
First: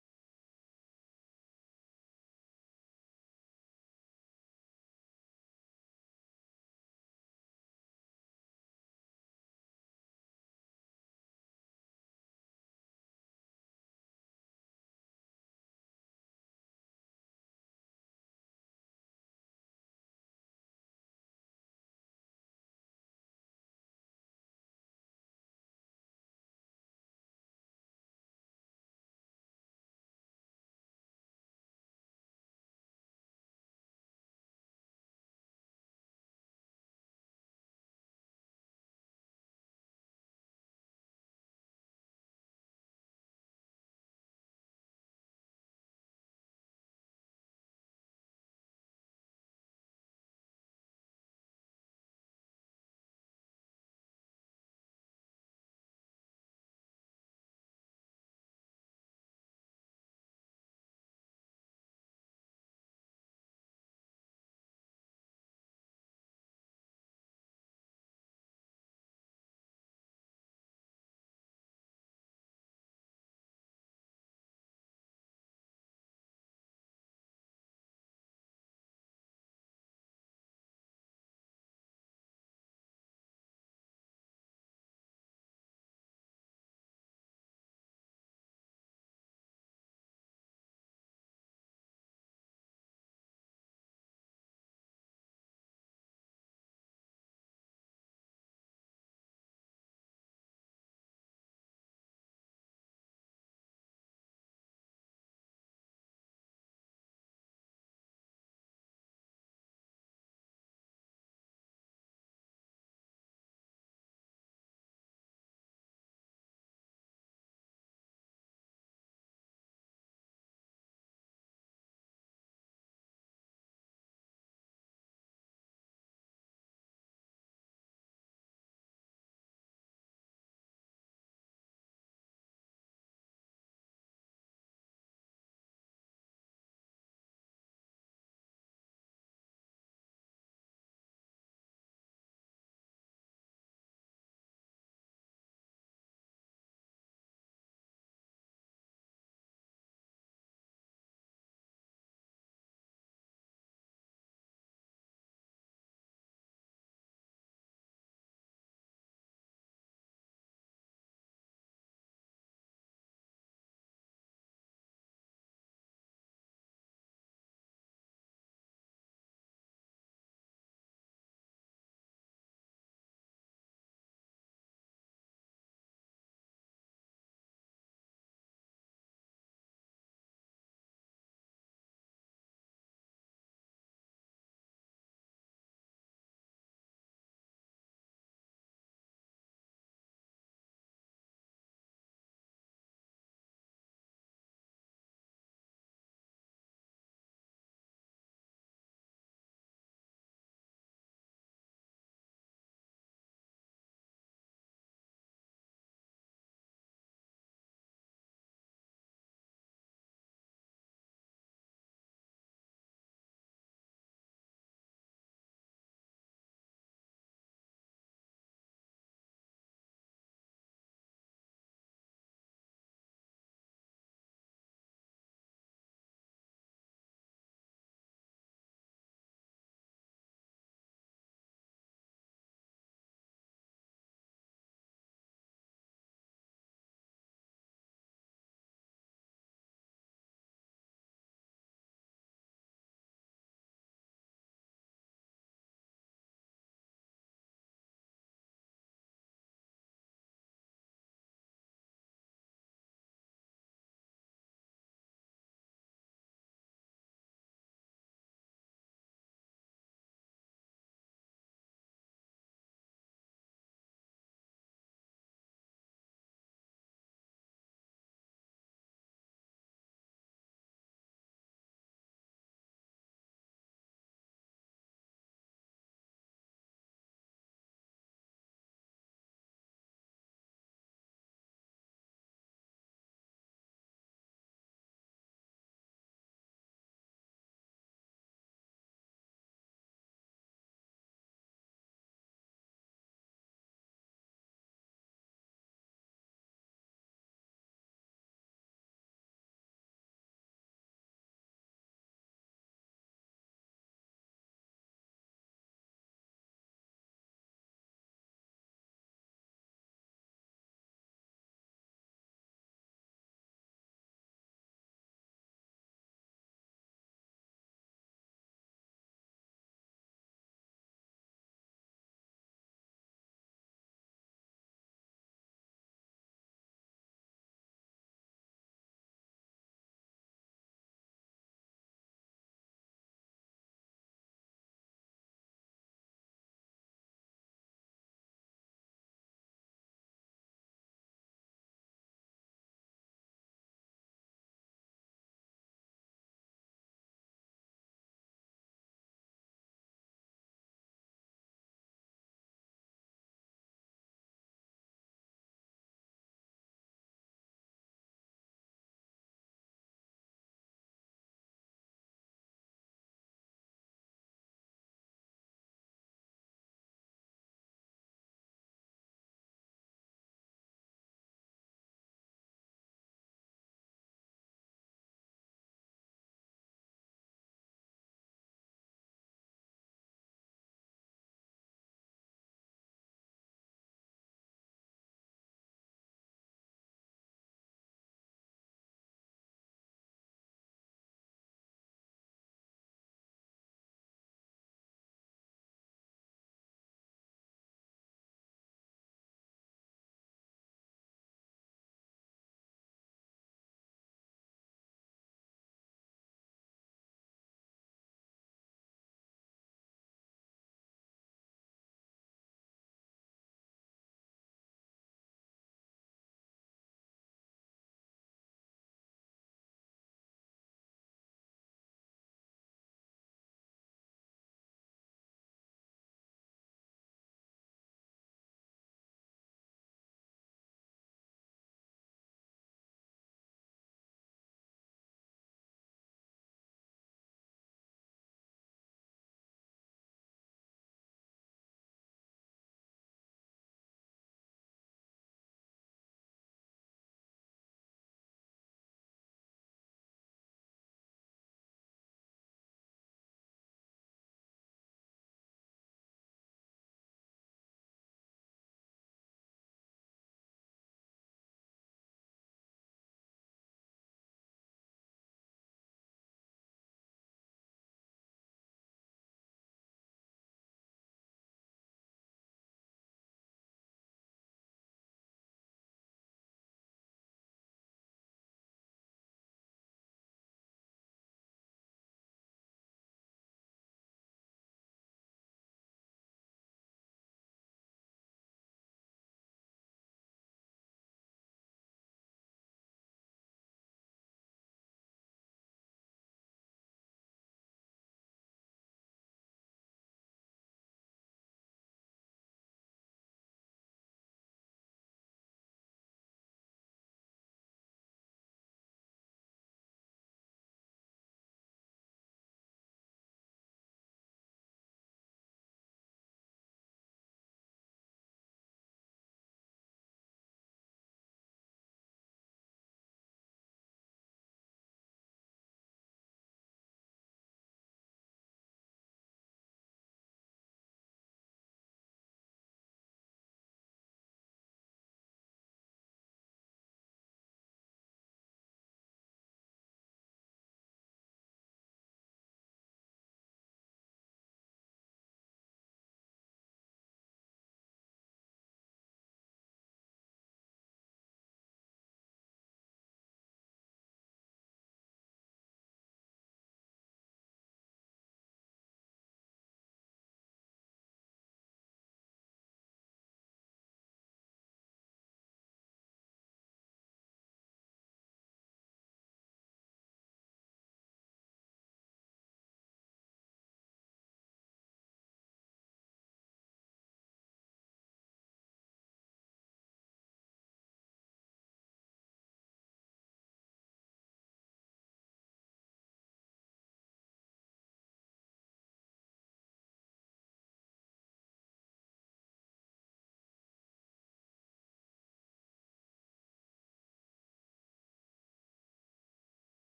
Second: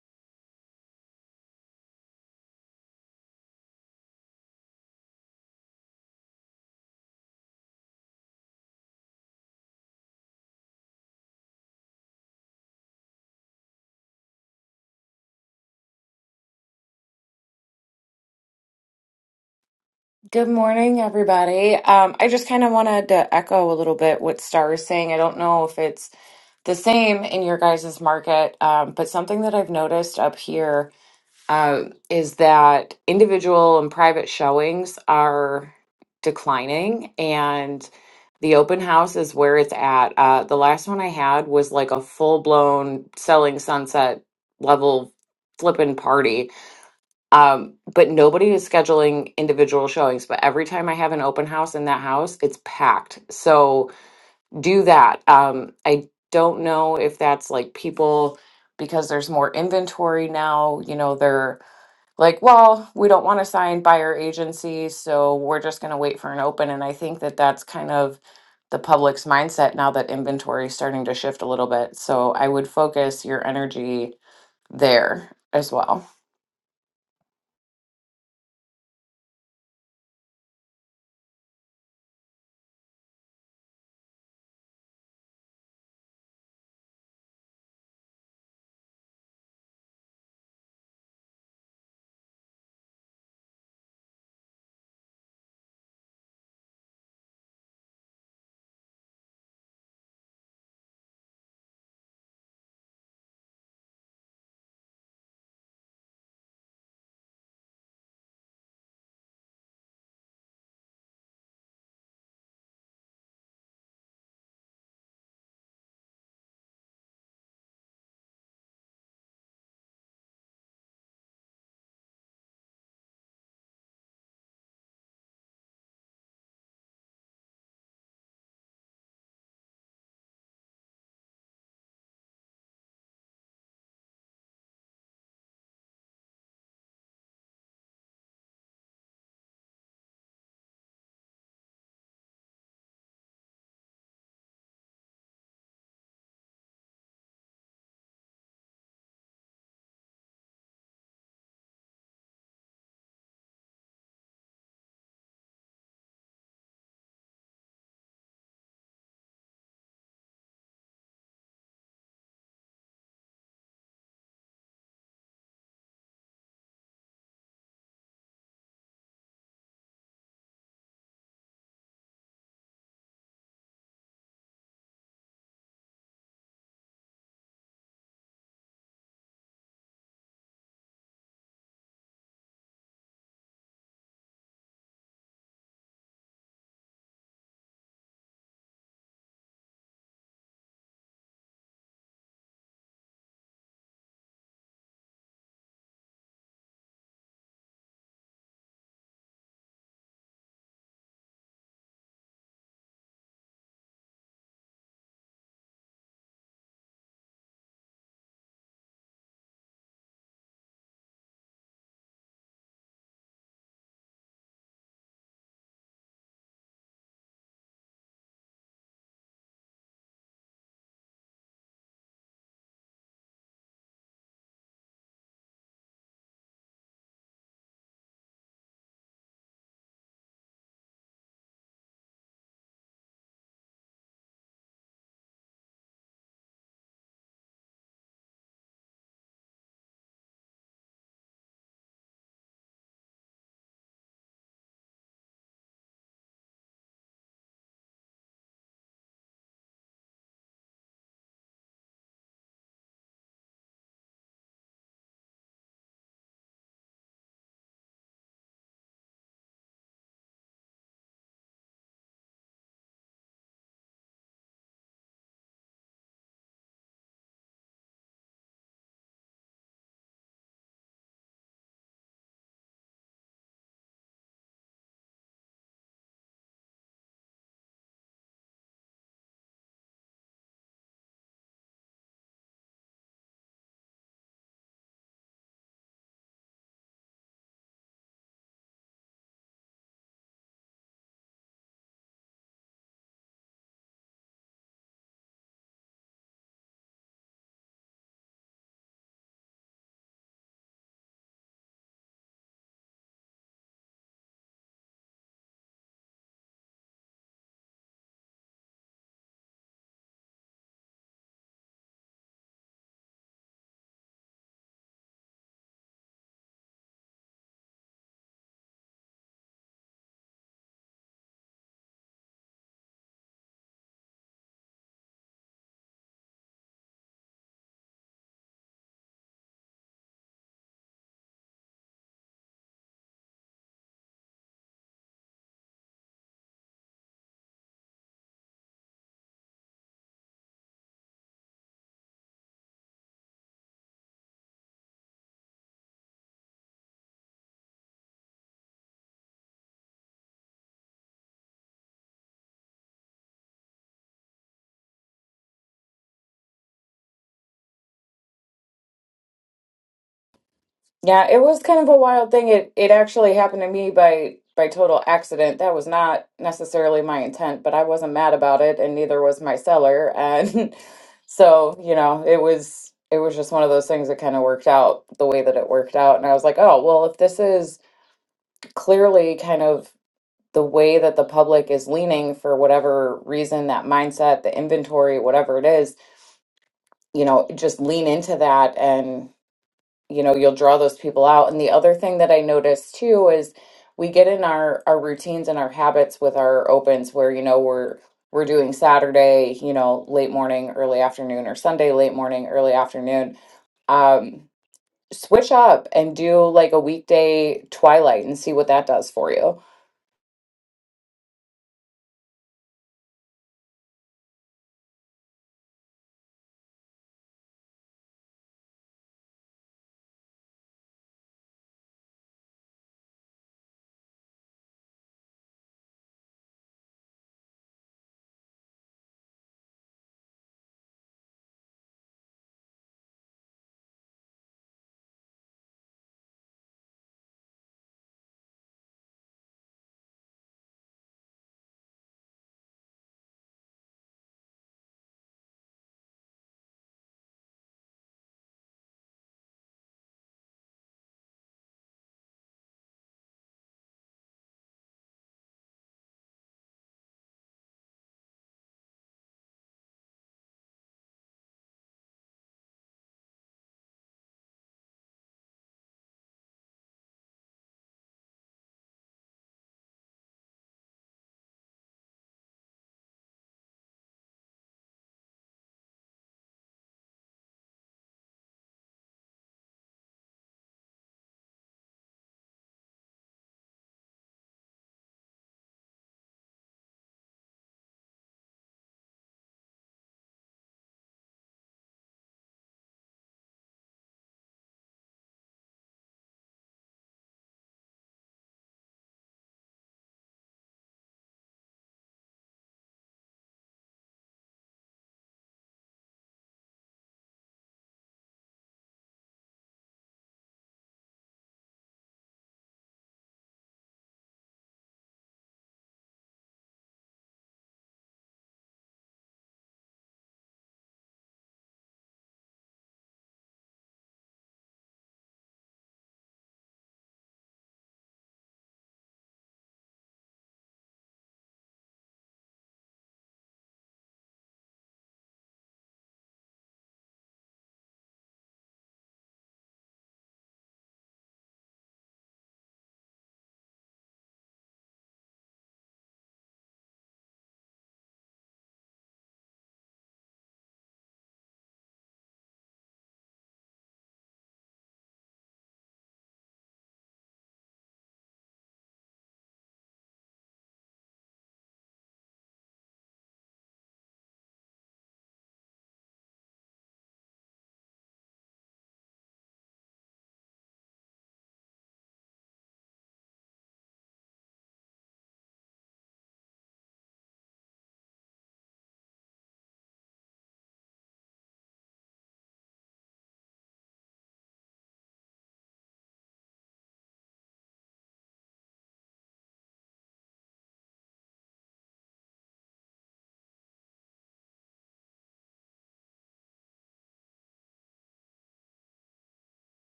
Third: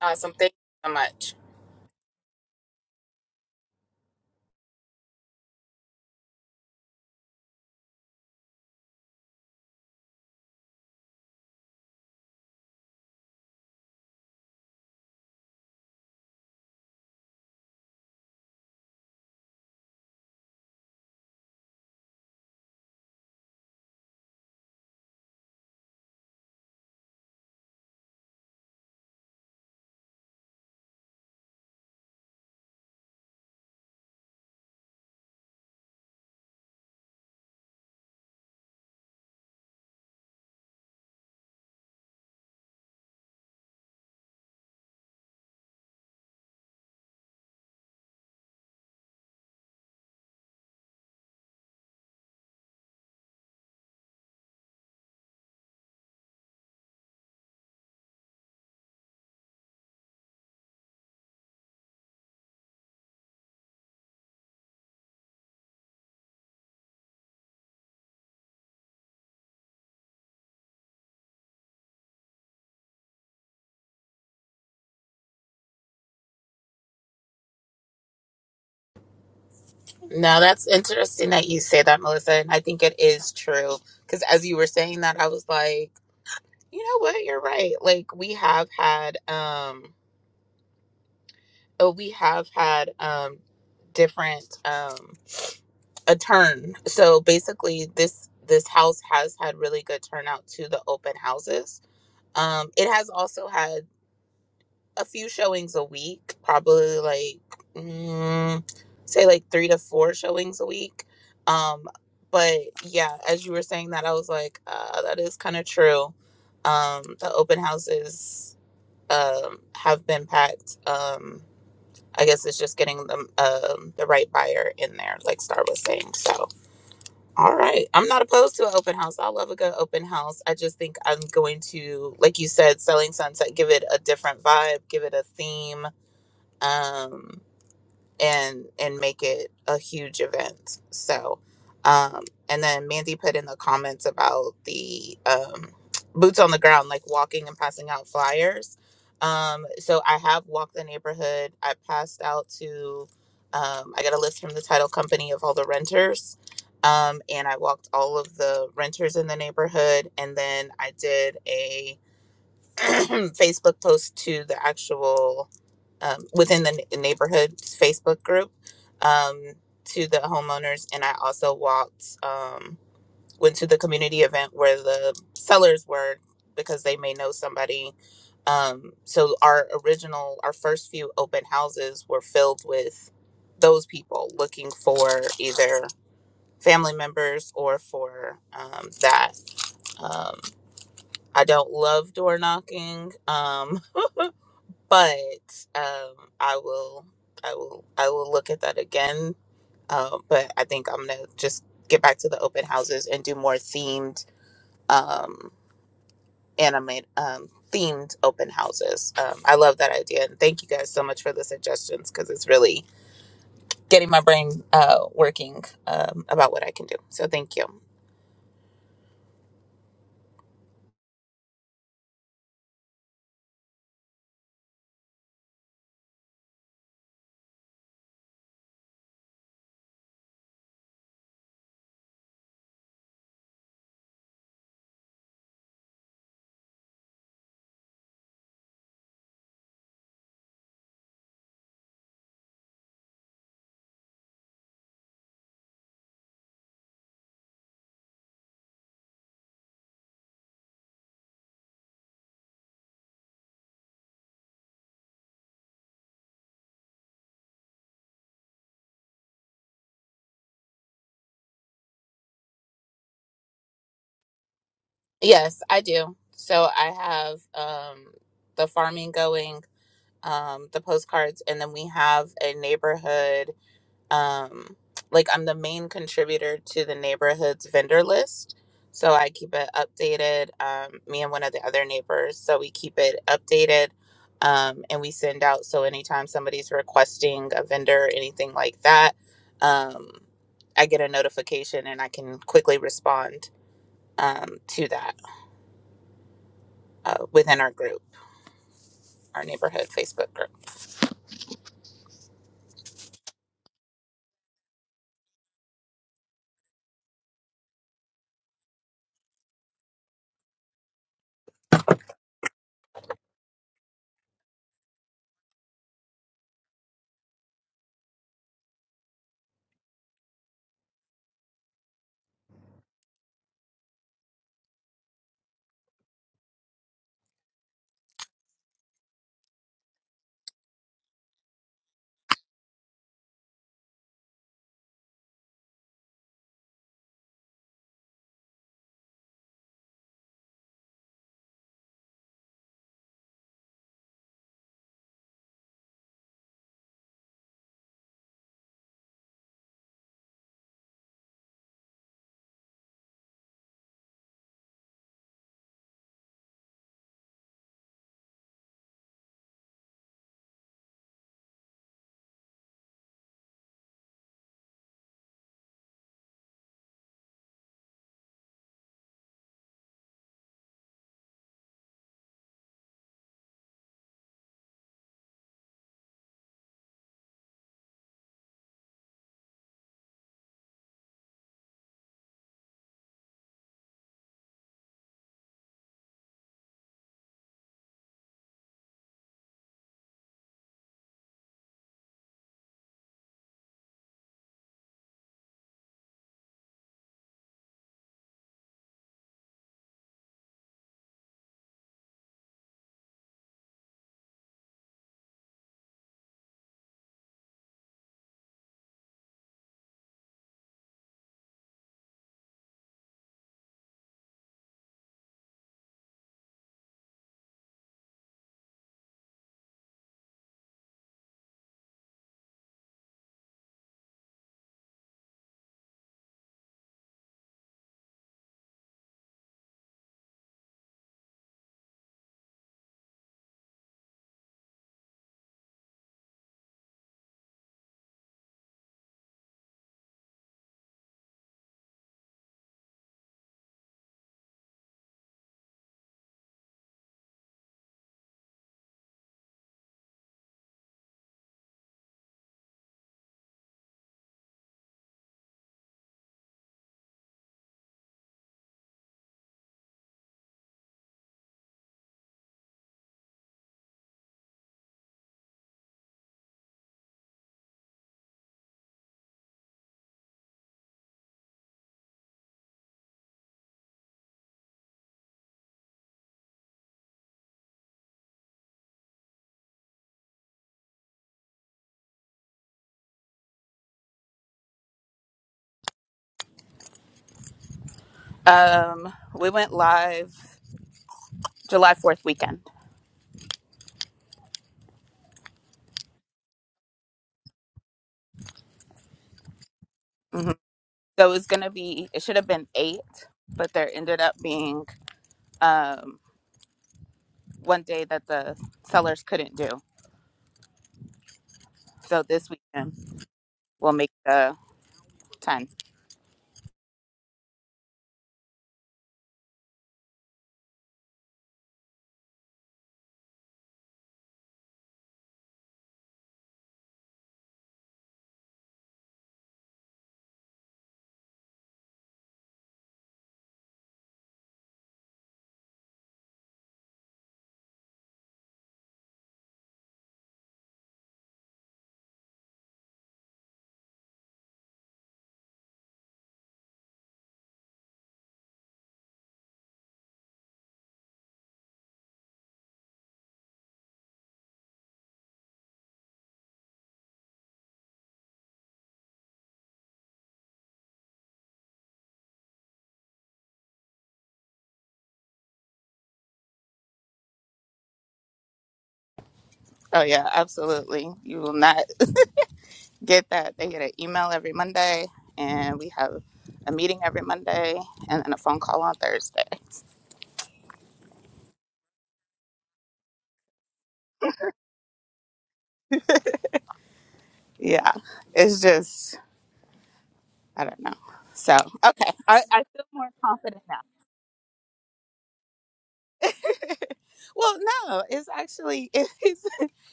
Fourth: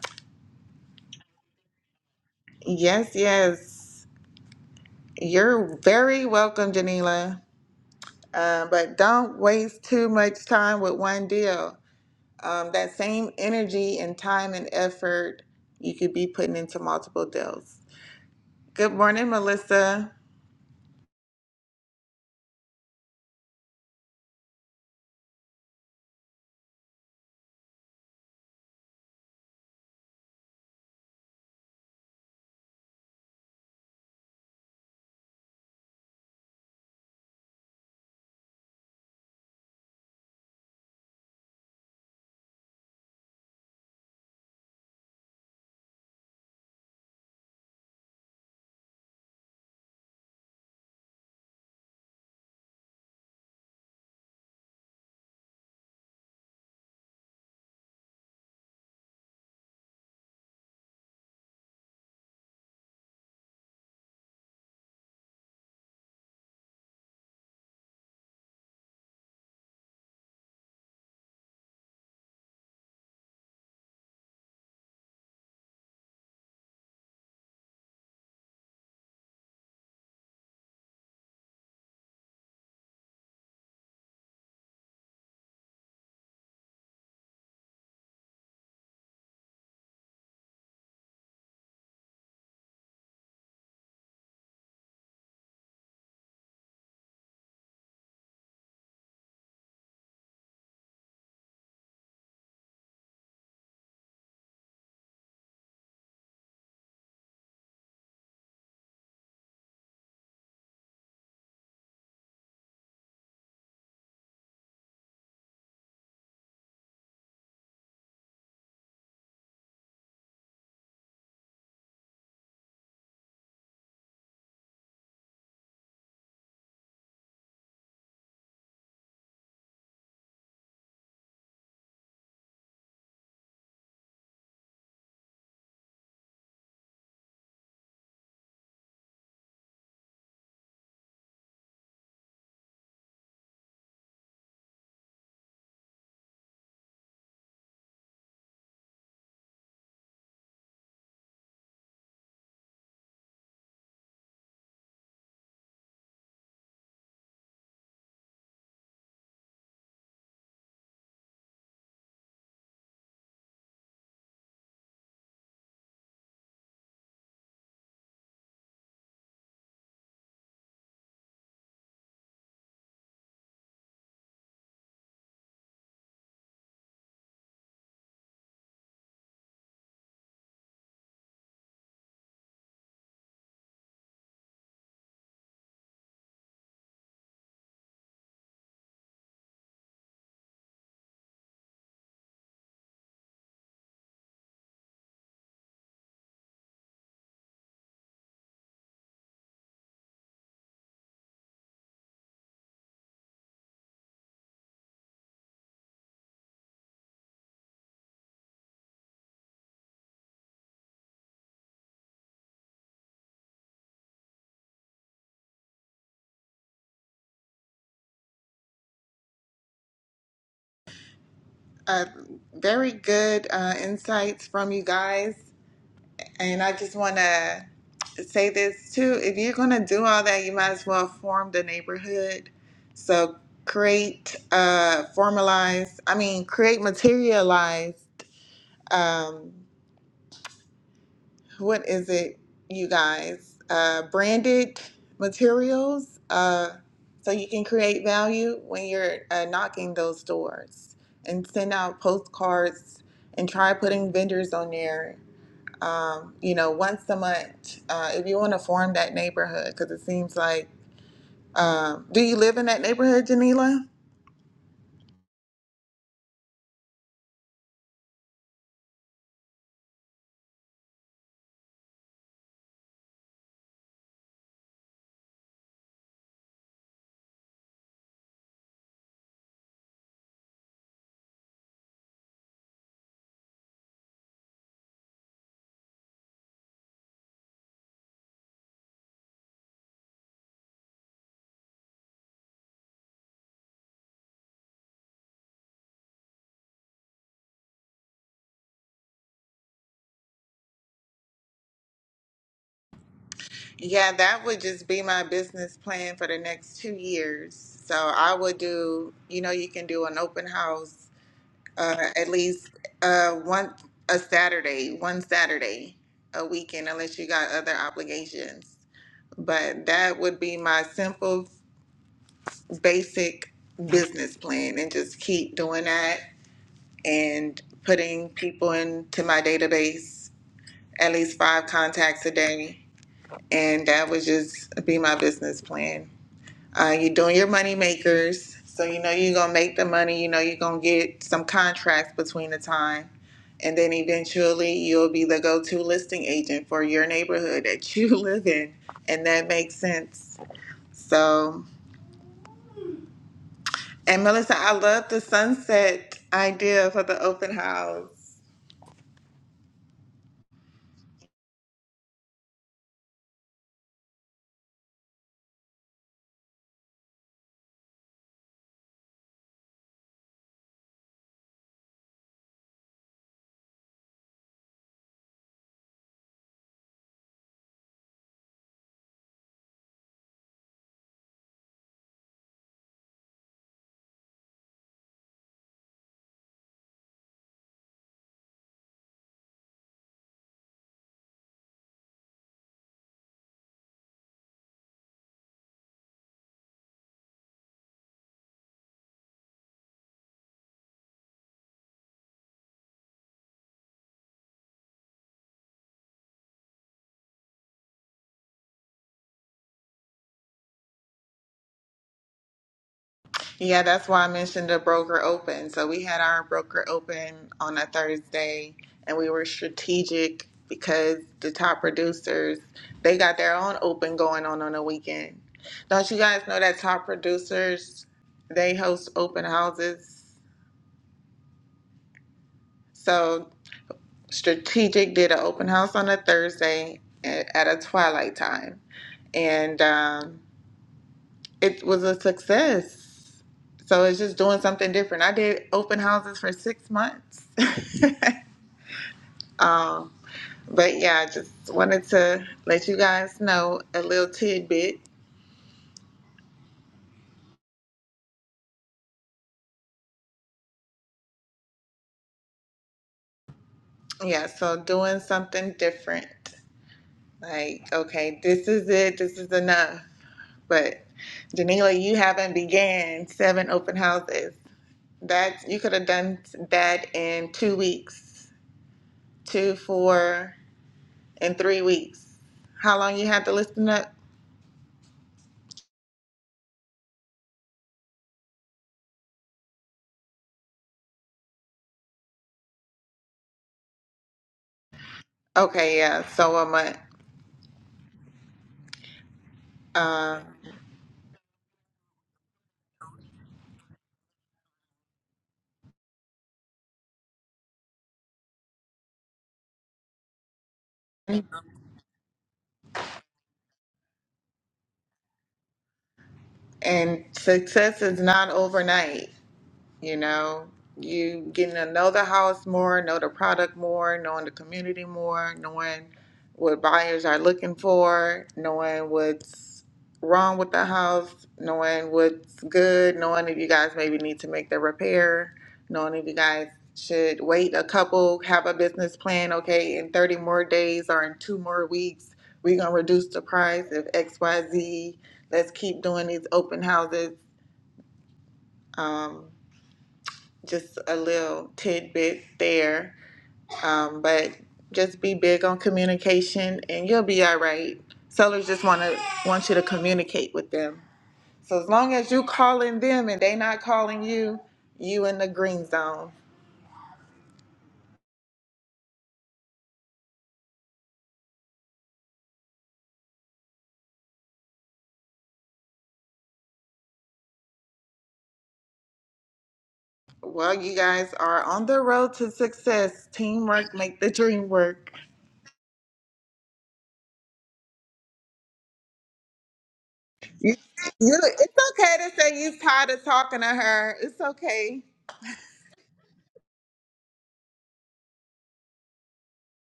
[SPEAKER 3] Awesome. Thank you so much.
[SPEAKER 1] Yes, yes, you're very welcome, Janila. Uh, but don't waste too much time with one deal. Um, that same energy and time and effort you could be putting into multiple deals. Good morning, Melissa.
[SPEAKER 4] Good morning, everybody. Um, I just kind of wanted to echo a little bit what Star is saying. I don't know if it's the same in your guys' market, um, but something that I've noticed up here uh, is that individual and private showings are declining, and the open house is where it's at. Uh, the last one I had was like a full blown selling sunset level flipping party um, but nobody is scheduling individual showings. But every time I have an open house in that house, it's packed. So do that. Um, I don't know if that's like people because there's more inventory now, you know, they're like, well, we don't want to sign buyer agency, so we're just going to wait for an open. And I think that that's kind of the public's mindset now that inventory is starting to shift a little bit. So I would focus your energy there as well.
[SPEAKER 3] No, that's interesting that you say that, Melissa. And I think it is true. Cause as you were saying that, I was like, You know what? You're right. Like we have had um uh, we have had um different um a turn. So basically this this house has had really good turnout to the open houses. Um it has also had a few showings a week, probably like mm, say like 3 to 4 showings a week. Um but yeah, as you were saying that I was like uh that is kind of true. Um the open houses um, have been packed. Um, I guess it's just getting them um, the right buyer in there, like Star was saying. So, all right, I'm not opposed to an open house. I love a good open house. I just think I'm going to, like you said, selling sunset, give it a different vibe, give it a theme. Um, and and make it a huge event. So, um, and then Mandy put in the comments about the um, boots on the ground, like walking and passing out flyers. Um, so I have walked the neighborhood. I passed out to, um, I got a list from the title company of all the renters. Um, and I walked all of the renters in the neighborhood, and then I did a <clears throat> Facebook post to the actual um, within the n- neighborhood Facebook group um, to the homeowners, and I also walked um, went to the community event where the sellers were because they may know somebody. Um, so our original, our first few open houses were filled with those people looking for either family members or for um, that um, I don't love door knocking, um, <laughs> but um, I will, I will, I will look at that again. Um, but I think I'm gonna just get back to the open houses and do more themed, um, animate, um, themed open houses. Um, I love that idea, and thank you guys so much for the suggestions because it's really getting my brain uh, working um, about what I can do. So thank you.
[SPEAKER 1] Uh, very good uh, insights from you guys. And I just want to say this too. If you're going to do all that, you might as well form the neighborhood. So create, uh, formalize, I mean, create, materialize. Um, what is it, you guys? Uh, branded materials. Uh, so you can create value when you're uh, knocking those doors and send out postcards and try putting vendors on there um, you know, once a month, uh, if you want to form that neighborhood, because it seems like, um, do you live in that neighborhood, Janila?
[SPEAKER 3] Yes, I do. So I have um, the farming going, um, the postcards, and then we have a neighborhood um like I'm the main contributor to the neighborhood's vendor list. So I keep it updated, um, me and one of the other neighbors. So we keep it updated um, and we send out. So anytime somebody's requesting a vendor or anything like that, um, I get a notification and I can quickly respond um, to that uh, within our group, our neighborhood Facebook group.
[SPEAKER 1] Yeah, that would just be my business plan for the next two years. So I would do, you know, you can do an open house uh, at least uh, one a Saturday, one Saturday a weekend, unless you got other obligations. But that would be my simple, basic business plan, and just keep doing that and putting people into my database, at least five contacts a day. And that would just be my business plan. Uh, you're doing your money makers, so you know you're gonna make the money, you know you're gonna get some contracts between the time. And then eventually you'll be the go to listing agent for your neighborhood that you <laughs> live in. And that makes sense. So, and Melissa, I love the sunset idea for the open house.
[SPEAKER 4] Yeah, it was kind of a wild thing. It it actually happened to me by by total accident. That was not necessarily my intent, but I wasn't mad about it, and neither was my seller. And <laughs> so, you know, it was it was just one of those things that kind of worked out the way that it worked out. And I was like, oh, well, if this is clearly kind of the way that the public is leaning for whatever reason, that mindset, the inventory, whatever it is, you know, just lean into that you know you'll draw those people out and the other thing that i notice too is we get in our our routines and our habits with our opens where you know we're we're doing saturday you know late morning early afternoon or sunday late morning early afternoon um switch up and do like a weekday twilight and see what that does for you
[SPEAKER 1] Yeah, that's why I mentioned the broker open. So we had our broker open on a Thursday and we were strategic because the top producers, they got their own open going on on the weekend. Don't you guys know that top producers, they host open houses? So strategic did an open house on a Thursday at at a twilight time. And um it was a success. So it's just doing something different. I did open houses for six months. <laughs> um, but yeah, I just wanted to let you guys know a little tidbit. Yeah, so doing something different. Like, okay, this is it, this is enough. But Janila, you haven't began seven open houses. That you could have done that in two weeks, two, four, and three weeks. How long you had to listen up?
[SPEAKER 3] Um, we went live July 4th weekend.
[SPEAKER 1] Okay, yeah. So I'm uh,
[SPEAKER 3] Mhm. So it was gonna be it should have been eight, but there ended up being um one day that the sellers couldn't do. So this weekend we'll make the ten.
[SPEAKER 1] and success is not overnight. You know, you getting to know the house more, know the product more, knowing the community more, knowing what buyers are looking for, knowing what's wrong with the house, knowing what's good, knowing if you guys maybe need to make the repair, knowing if you guys should wait a couple, have a business plan, okay, in 30 more days or in two more weeks, we're going to reduce the price of XYZ. Let's keep doing these open houses. Um, just a little tidbit there. Um, but just be big on communication, and you'll be all right. Sellers just want to want you to communicate with them. So as long as you calling them and they not calling you, you in the green zone.
[SPEAKER 3] Oh yeah, absolutely. You will not get that. They get an email every Monday and we have a meeting every Monday and then a phone call on Thursday.
[SPEAKER 1] Well, you guys are on the road to success. Teamwork make the dream work.
[SPEAKER 3] Yeah. It's just I
[SPEAKER 1] You,
[SPEAKER 3] don't know.
[SPEAKER 1] you,
[SPEAKER 3] So
[SPEAKER 1] it's
[SPEAKER 3] okay.
[SPEAKER 1] okay to
[SPEAKER 3] I,
[SPEAKER 1] say
[SPEAKER 3] I
[SPEAKER 1] you
[SPEAKER 3] feel more
[SPEAKER 1] tired of talking
[SPEAKER 3] confident
[SPEAKER 1] to
[SPEAKER 3] now.
[SPEAKER 1] her. It's okay.
[SPEAKER 3] Well no, it's actually <laughs> it's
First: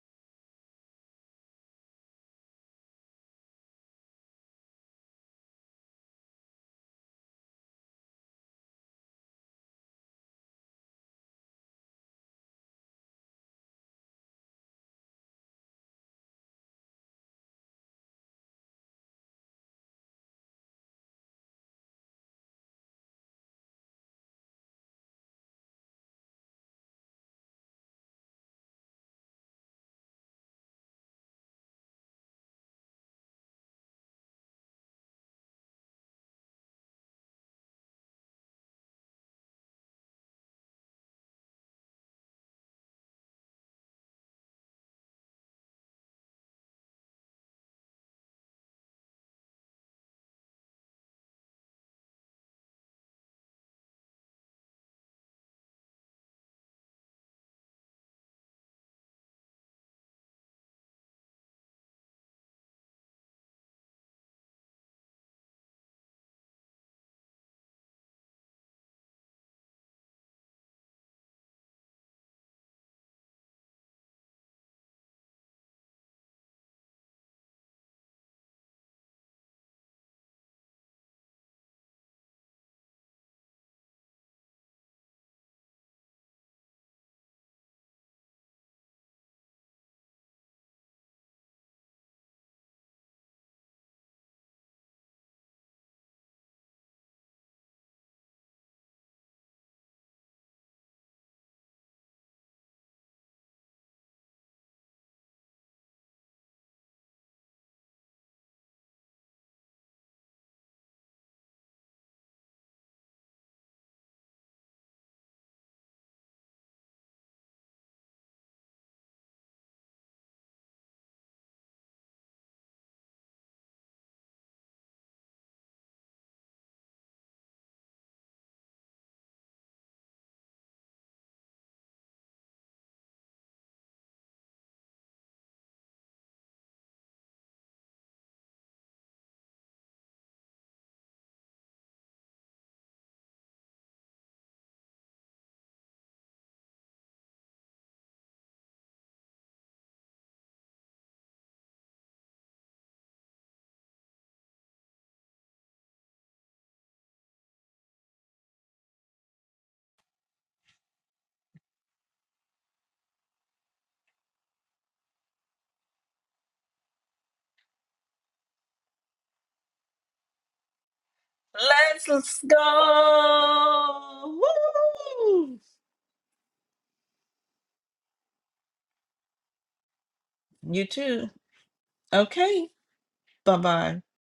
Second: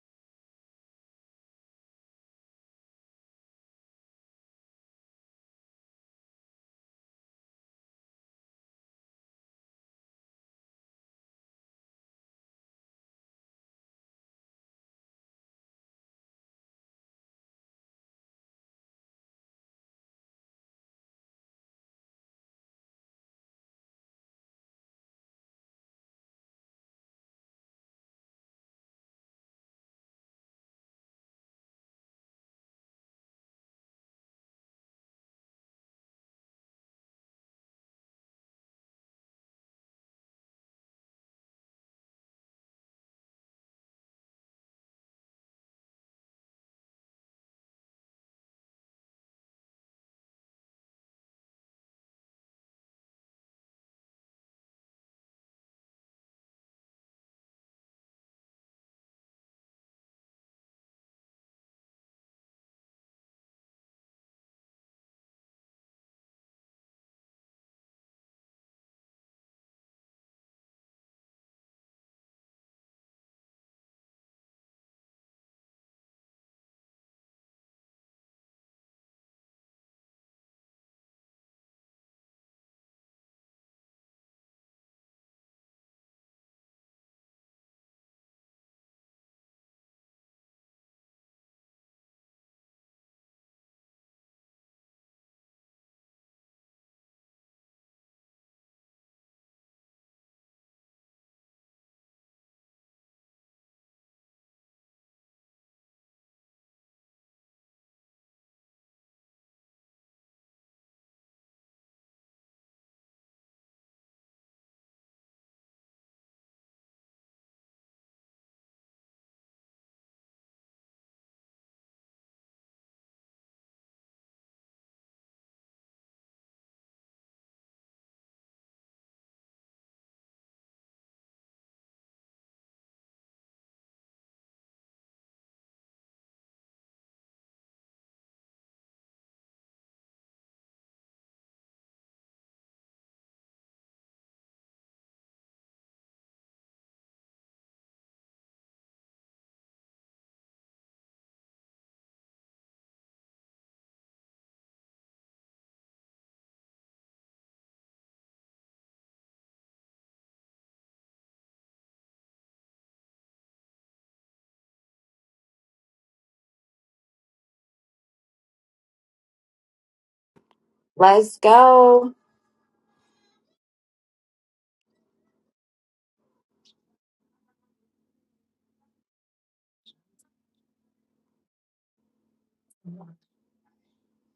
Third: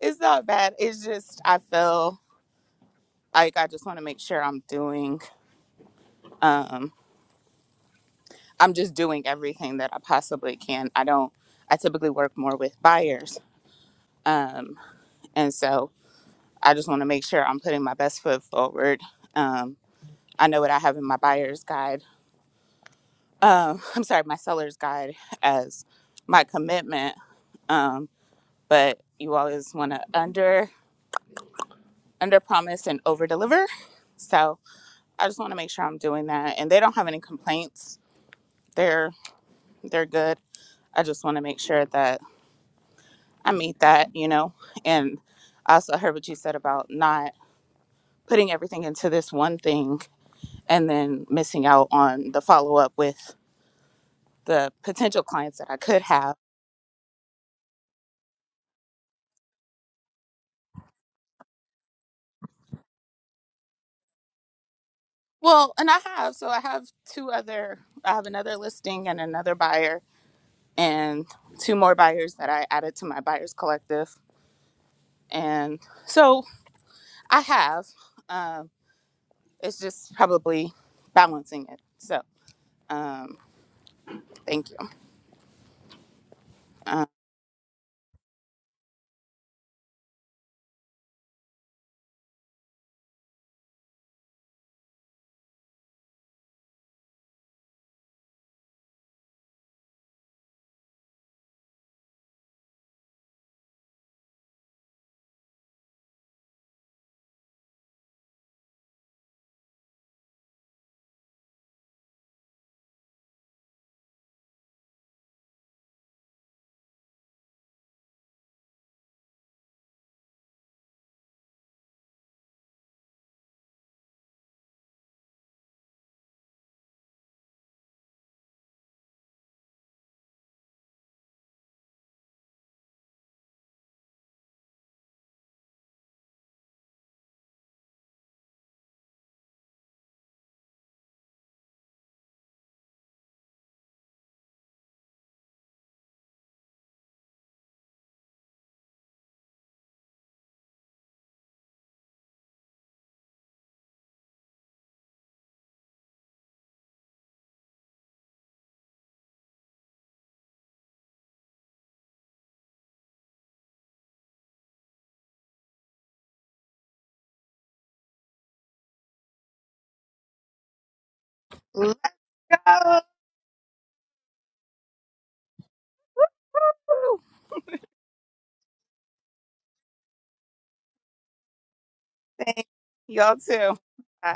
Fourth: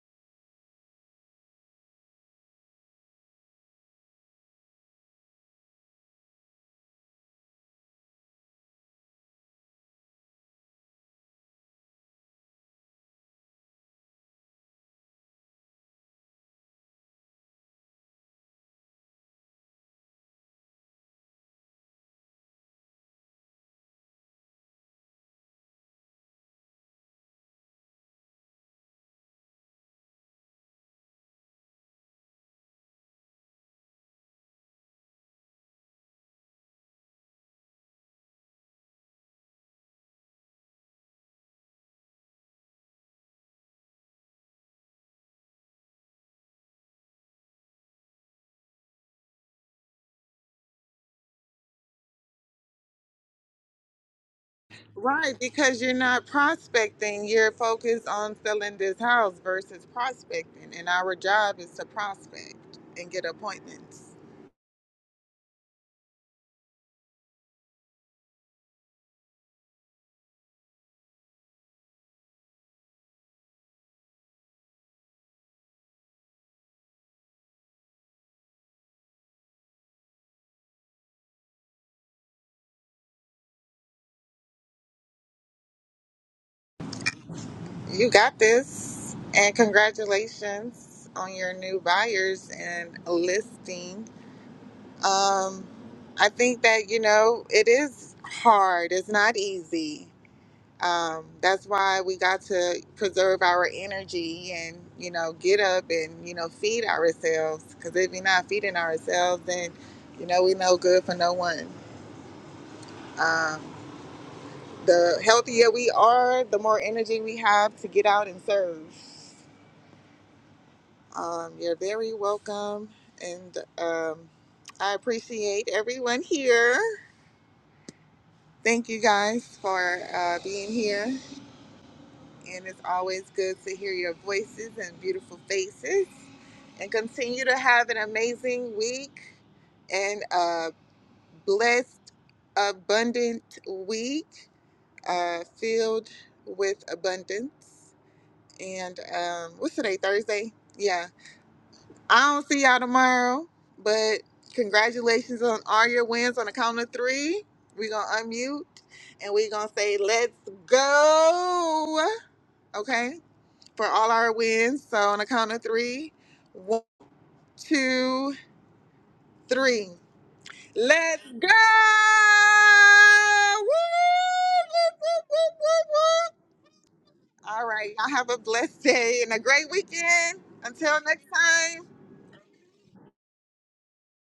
[SPEAKER 3] it's not bad. It's just I feel like I just want to make sure I'm doing um I'm just doing everything that I possibly can. I don't I typically work more with buyers. Um and so I just want to make sure I'm putting my best foot forward. Um I know what I have in my buyer's guide. Um <laughs> I'm sorry, my seller's guide as my commitment. Um but you always want to under under promise and over deliver. So I just want to make sure I'm doing that and they don't have any complaints. They're they're good I just want to make sure that I meet that, you know. And I also heard what you said about not putting everything into this one thing and then missing out on the follow up with the potential
[SPEAKER 1] Right,
[SPEAKER 3] clients that I
[SPEAKER 1] because you're
[SPEAKER 3] could
[SPEAKER 1] not
[SPEAKER 3] have.
[SPEAKER 1] prospecting. You're focused on selling this house versus prospecting. And our job is to prospect and get appointments.
[SPEAKER 3] Well, and I have. So I have two other, I have another listing and another buyer and two more buyers that I added to my buyers collective. And so I have. Um, it's just probably balancing it. So um, thank you. Um,
[SPEAKER 1] You got this. And congratulations on your new buyers and listing. Um, I think that, you know, it is hard, it's not easy. um, that's why we got to preserve our energy and you know get up and you know feed ourselves because if we're not feeding ourselves then you know we no good for no one um, the healthier we are the more energy we have to get out and serve um, you're very welcome and um, i appreciate everyone here thank you guys for uh, being here And it's always good to hear your voices and beautiful faces. And continue to have an amazing week and a blessed, abundant week uh, filled with abundance. And um, what's today, Thursday? Yeah. I don't see y'all tomorrow, but congratulations on all your wins on the count of three. We're going to unmute and we're going to say, let's go. Okay for all our wins. So on a count of three, one, two, three. Let's
[SPEAKER 4] Let's
[SPEAKER 1] go!
[SPEAKER 4] go.
[SPEAKER 2] Let's
[SPEAKER 1] Woo!
[SPEAKER 2] go.
[SPEAKER 1] Woo, woo, woo,
[SPEAKER 2] Woo!
[SPEAKER 1] woo, woo. All right, y'all have a blessed day and a great weekend.
[SPEAKER 2] You
[SPEAKER 1] Until next
[SPEAKER 2] too.
[SPEAKER 1] time.
[SPEAKER 3] Thank
[SPEAKER 2] Okay.
[SPEAKER 3] y'all
[SPEAKER 2] Bye
[SPEAKER 3] too.
[SPEAKER 2] bye.
[SPEAKER 3] Bye.